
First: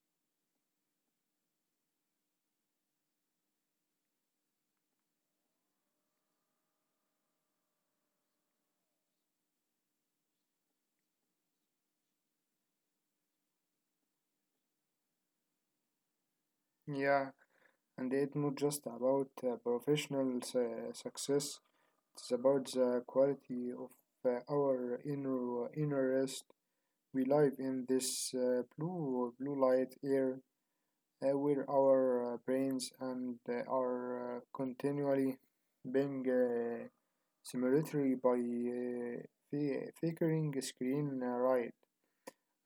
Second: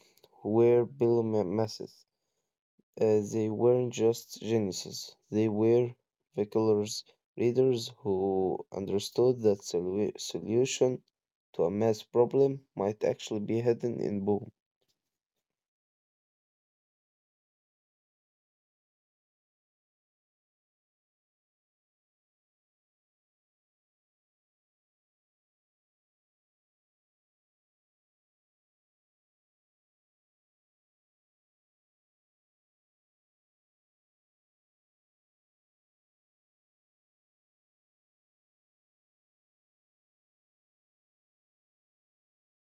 B: were billionaires. Uh, they weren't just geniuses; they were visioners, readers who understood that solu- solution to a math problem might actually be hidden in boom.
A: Yeah. And it's not just about uh, professional su- success, it's about the quality of uh, our inner inner rest. We live in this uh, blue blue light air uh, where our uh, brains and uh, are uh, continually being uh, stimulated by uh, fi- flickering screen uh, right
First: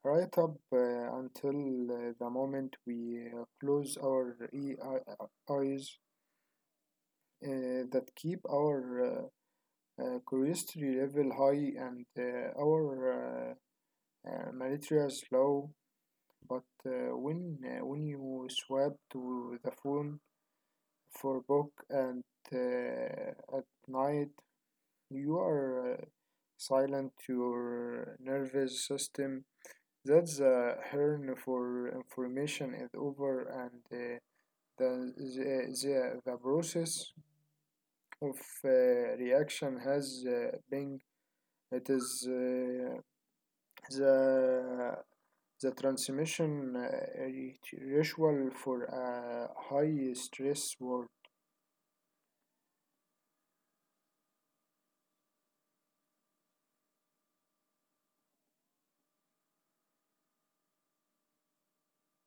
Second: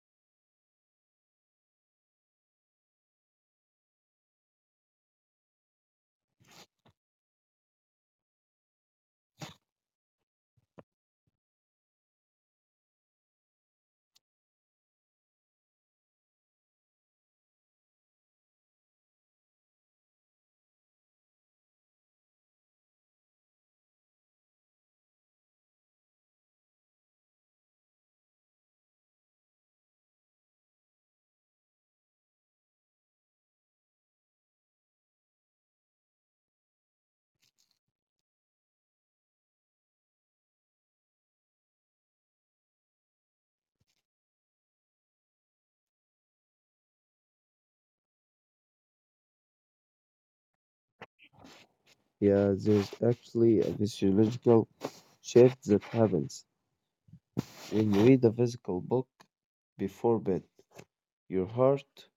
A: right up uh, until uh, the moment we uh, close our e- uh, eyes uh, that keep our uh, uh, curiosity level high and uh, our uh, uh, malaria low. But uh, when uh, when you swap to the phone for book and uh, at night, you are uh, silent your nervous system. That's a hern for information is over, and uh, the, the, the, the process of uh, reaction has uh, been. It is uh, the the transmission uh, ritual for a high stress work.
B: Yeah, there's actually a physiological shift that happens. When you read a physical book before bed, your heart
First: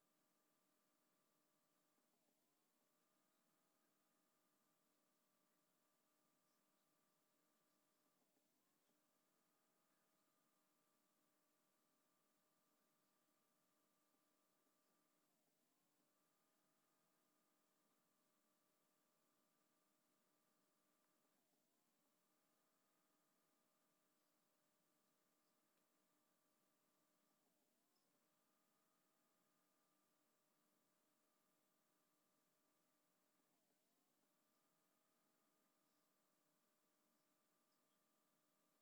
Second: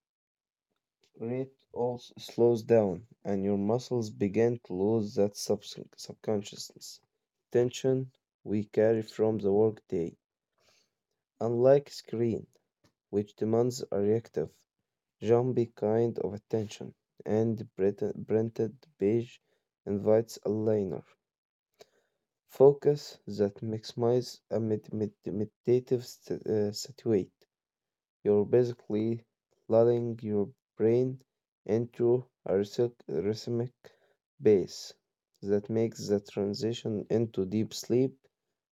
B: rate also slows down and your muscles begin to lose that subs- subconscious tension we carry from the workday. Unlike screen, which demands a reactive, jumpy kind of attention, and printed printed page invites a liner focus that maximize a med- med- meditative st- uh, situate. You're basically lulling your brain into a rhythmic rhythmic pace that makes the transition into deep sleep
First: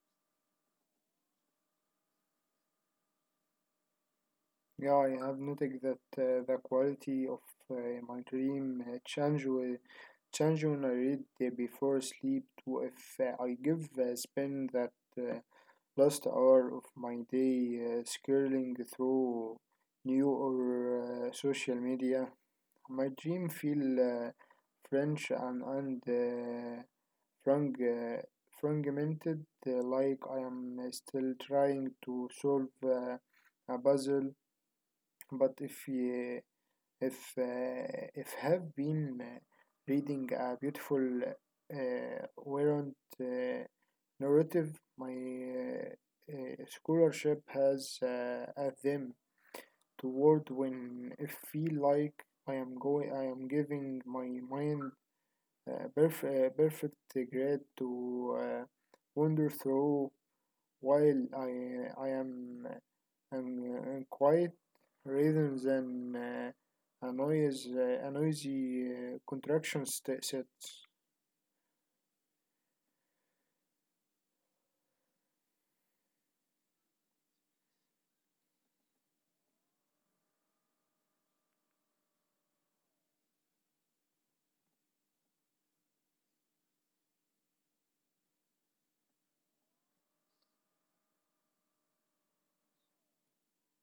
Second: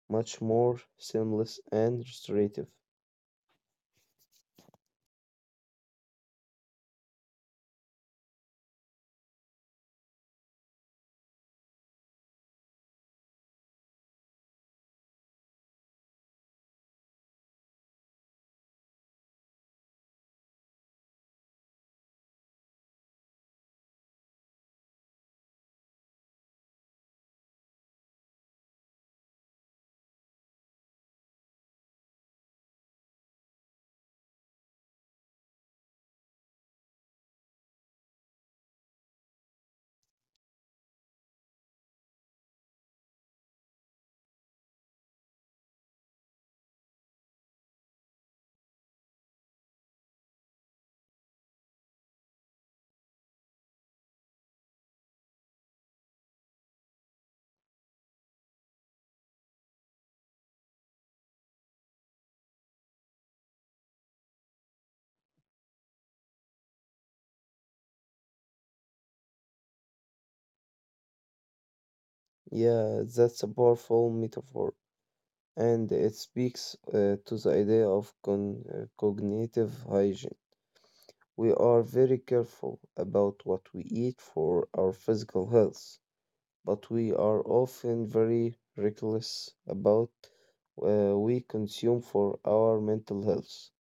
B: much more seamless and restorative.
A: Yeah, I have noticed that uh, the quality of uh, my dream uh, change with change when I read uh, before sleep to if uh, I give uh, spend that uh, last hour of my day uh, scrolling through new or uh, social media. My dream feel uh, French and and uh, frag- uh, fragmented, uh, like I am uh, still trying to solve uh, a puzzle. But if you, if uh, if have been uh, reading a beautiful uh, warrant uh, narrative, my uh, uh, scholarship has uh, at them. Toward when I feel like I am going, I am giving my mind a perf- a perfect grade to uh, wander through while I I am am and quiet rather than uh, a noise uh, a noisy uh, contraction st- sets.
B: Yeah, that's a powerful metaphor, and it speaks uh, to the idea of con- uh, cognitive hygiene. We are very careful about what we eat for our physical health, but we are often very reckless about uh, we consume for our mental health.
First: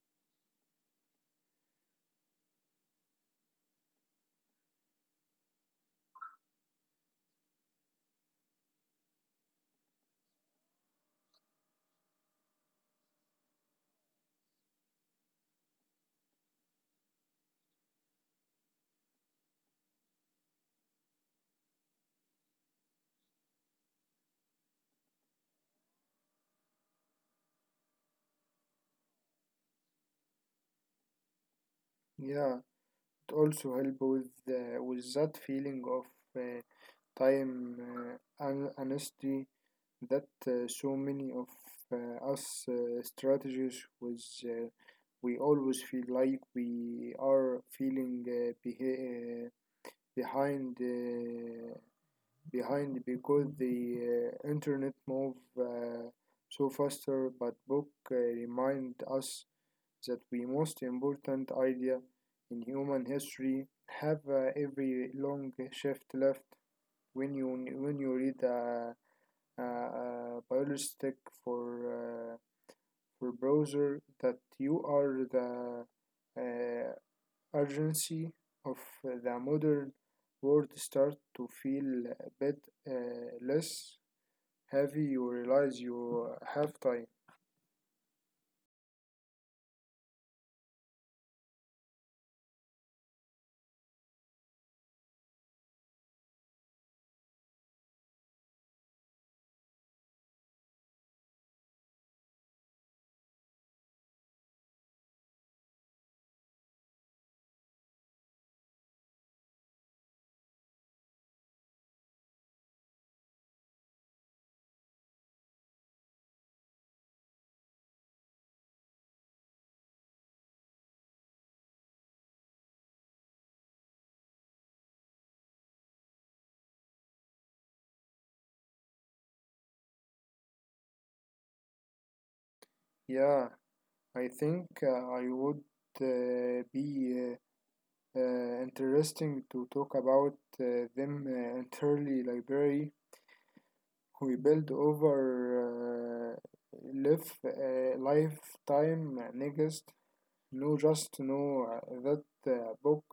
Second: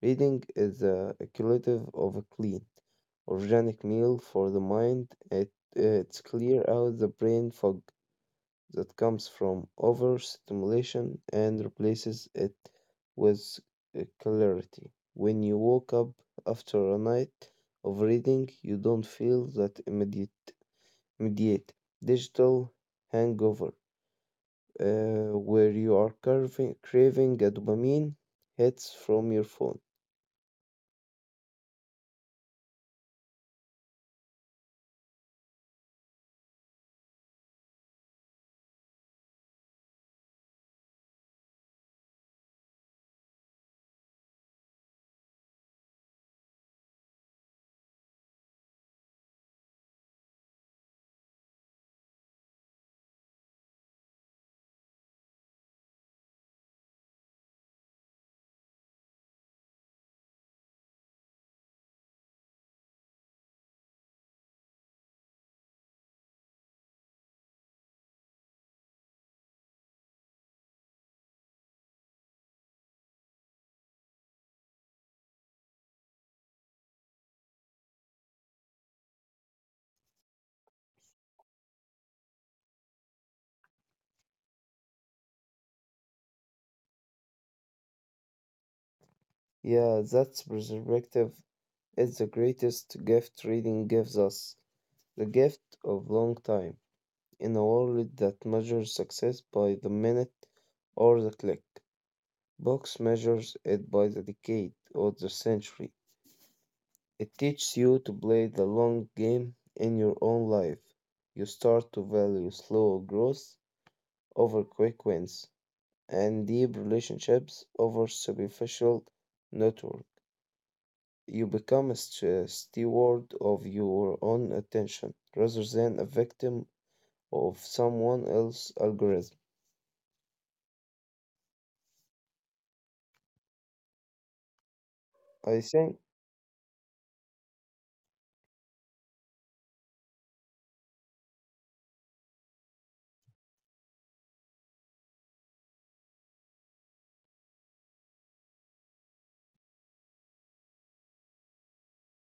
B: Reading is the equivalent of a clean, organic meal for the mind. It, it's clear out the brain fog that comes from overstimulation and replaces it with uh, clarity. When you woke up after a night of reading, you don't feel that immediate, immediate digital hangover uh, where you are carving, craving a dopamine hits from your phone.
A: Yeah, it also help with uh, with that feeling of uh, time uh, and honesty that uh, so many of uh, us uh, strategists was uh, we always feel like we are feeling uh, behi- uh, behind uh, behind because the uh, internet move uh, so faster, but book uh, remind us that the most important idea in human history have uh, every long shift left. When you when you read a uh, uh, parallel stick for uh, for browser, that you are the uh, urgency of the modern world start to feel a bit uh, less heavy. You realize you have time.
B: Yeah, that's perspective. It's the greatest gift reading gives us, the gift of long time in a world that measures success by the minute or the click. Box measures it by the decade or the century. It teaches you to play the long game in your own life. You start to value slow growth over quick wins and deep relationships over superficial network. You become a st- steward of your own attention rather than a victim of someone else's algorithm.
A: Yeah, I think uh, I would
B: I
A: uh,
B: think
A: be uh, uh, interesting to talk about uh, them uh, entirely library. We build over uh, live uh, lifetime niggas know just know uh, that uh, book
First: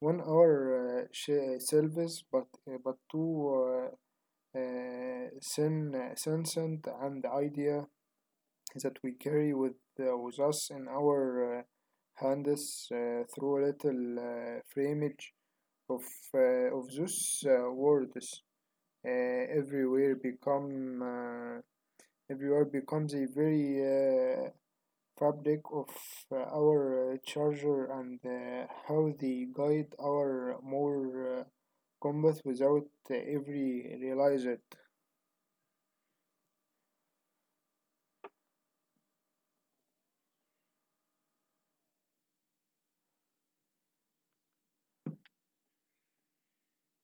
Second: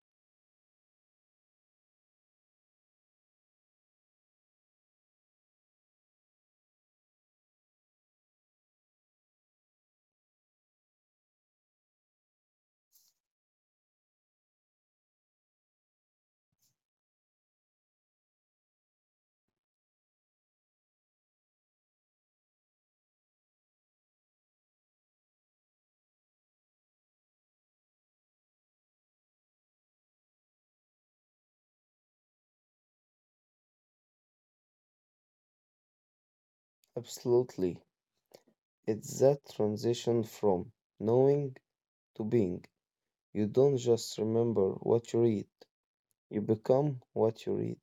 A: one hour uh, sh- service, but uh, but two uh, uh, sin uh, sentient and idea that we carry with uh, with us in our uh, hands uh, through a little uh, framage of uh, of those uh, words uh, everywhere become. Uh, Everywhere becomes a very uh, fabric of uh, our uh, charger and uh, how they guide our more uh, combat without uh, every realize it.
B: absolutely. It's that transition from knowing to being. You don't just remember what you read, you become what you read.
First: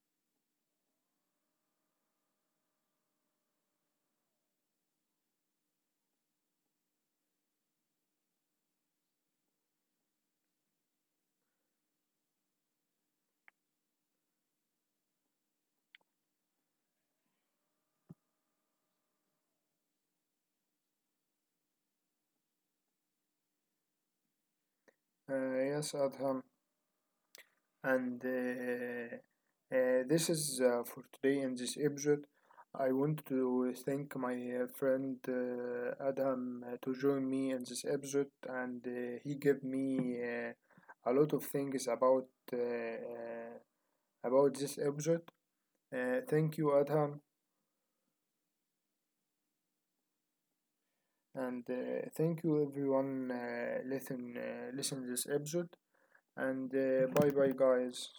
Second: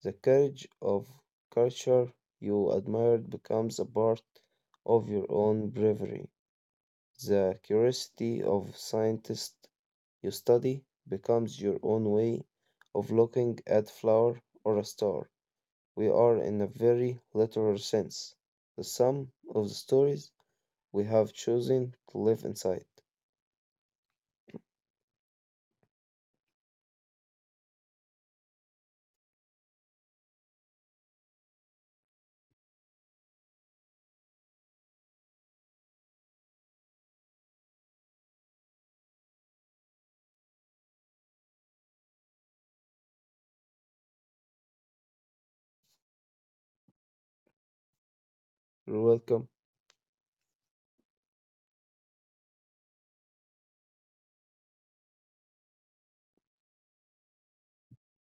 B: The courage of culture you admired becomes a part of your own bravery. The curiosity of scientists you study becomes your own way of looking at flower or a star. We are in a very literal sense, the sum of the stories we have chosen to live inside.
A: Uh, yes, Adham. And uh, uh, this is uh, for today in this episode. I want to thank my uh, friend uh, Adam uh, to join me in this episode, and uh, he gave me uh, a lot of things about uh, uh, about this episode. Uh, thank you, Adham,
B: You're welcome.
A: and uh, thank you everyone uh, listen uh, listen this episode. And uh, bye bye, guys.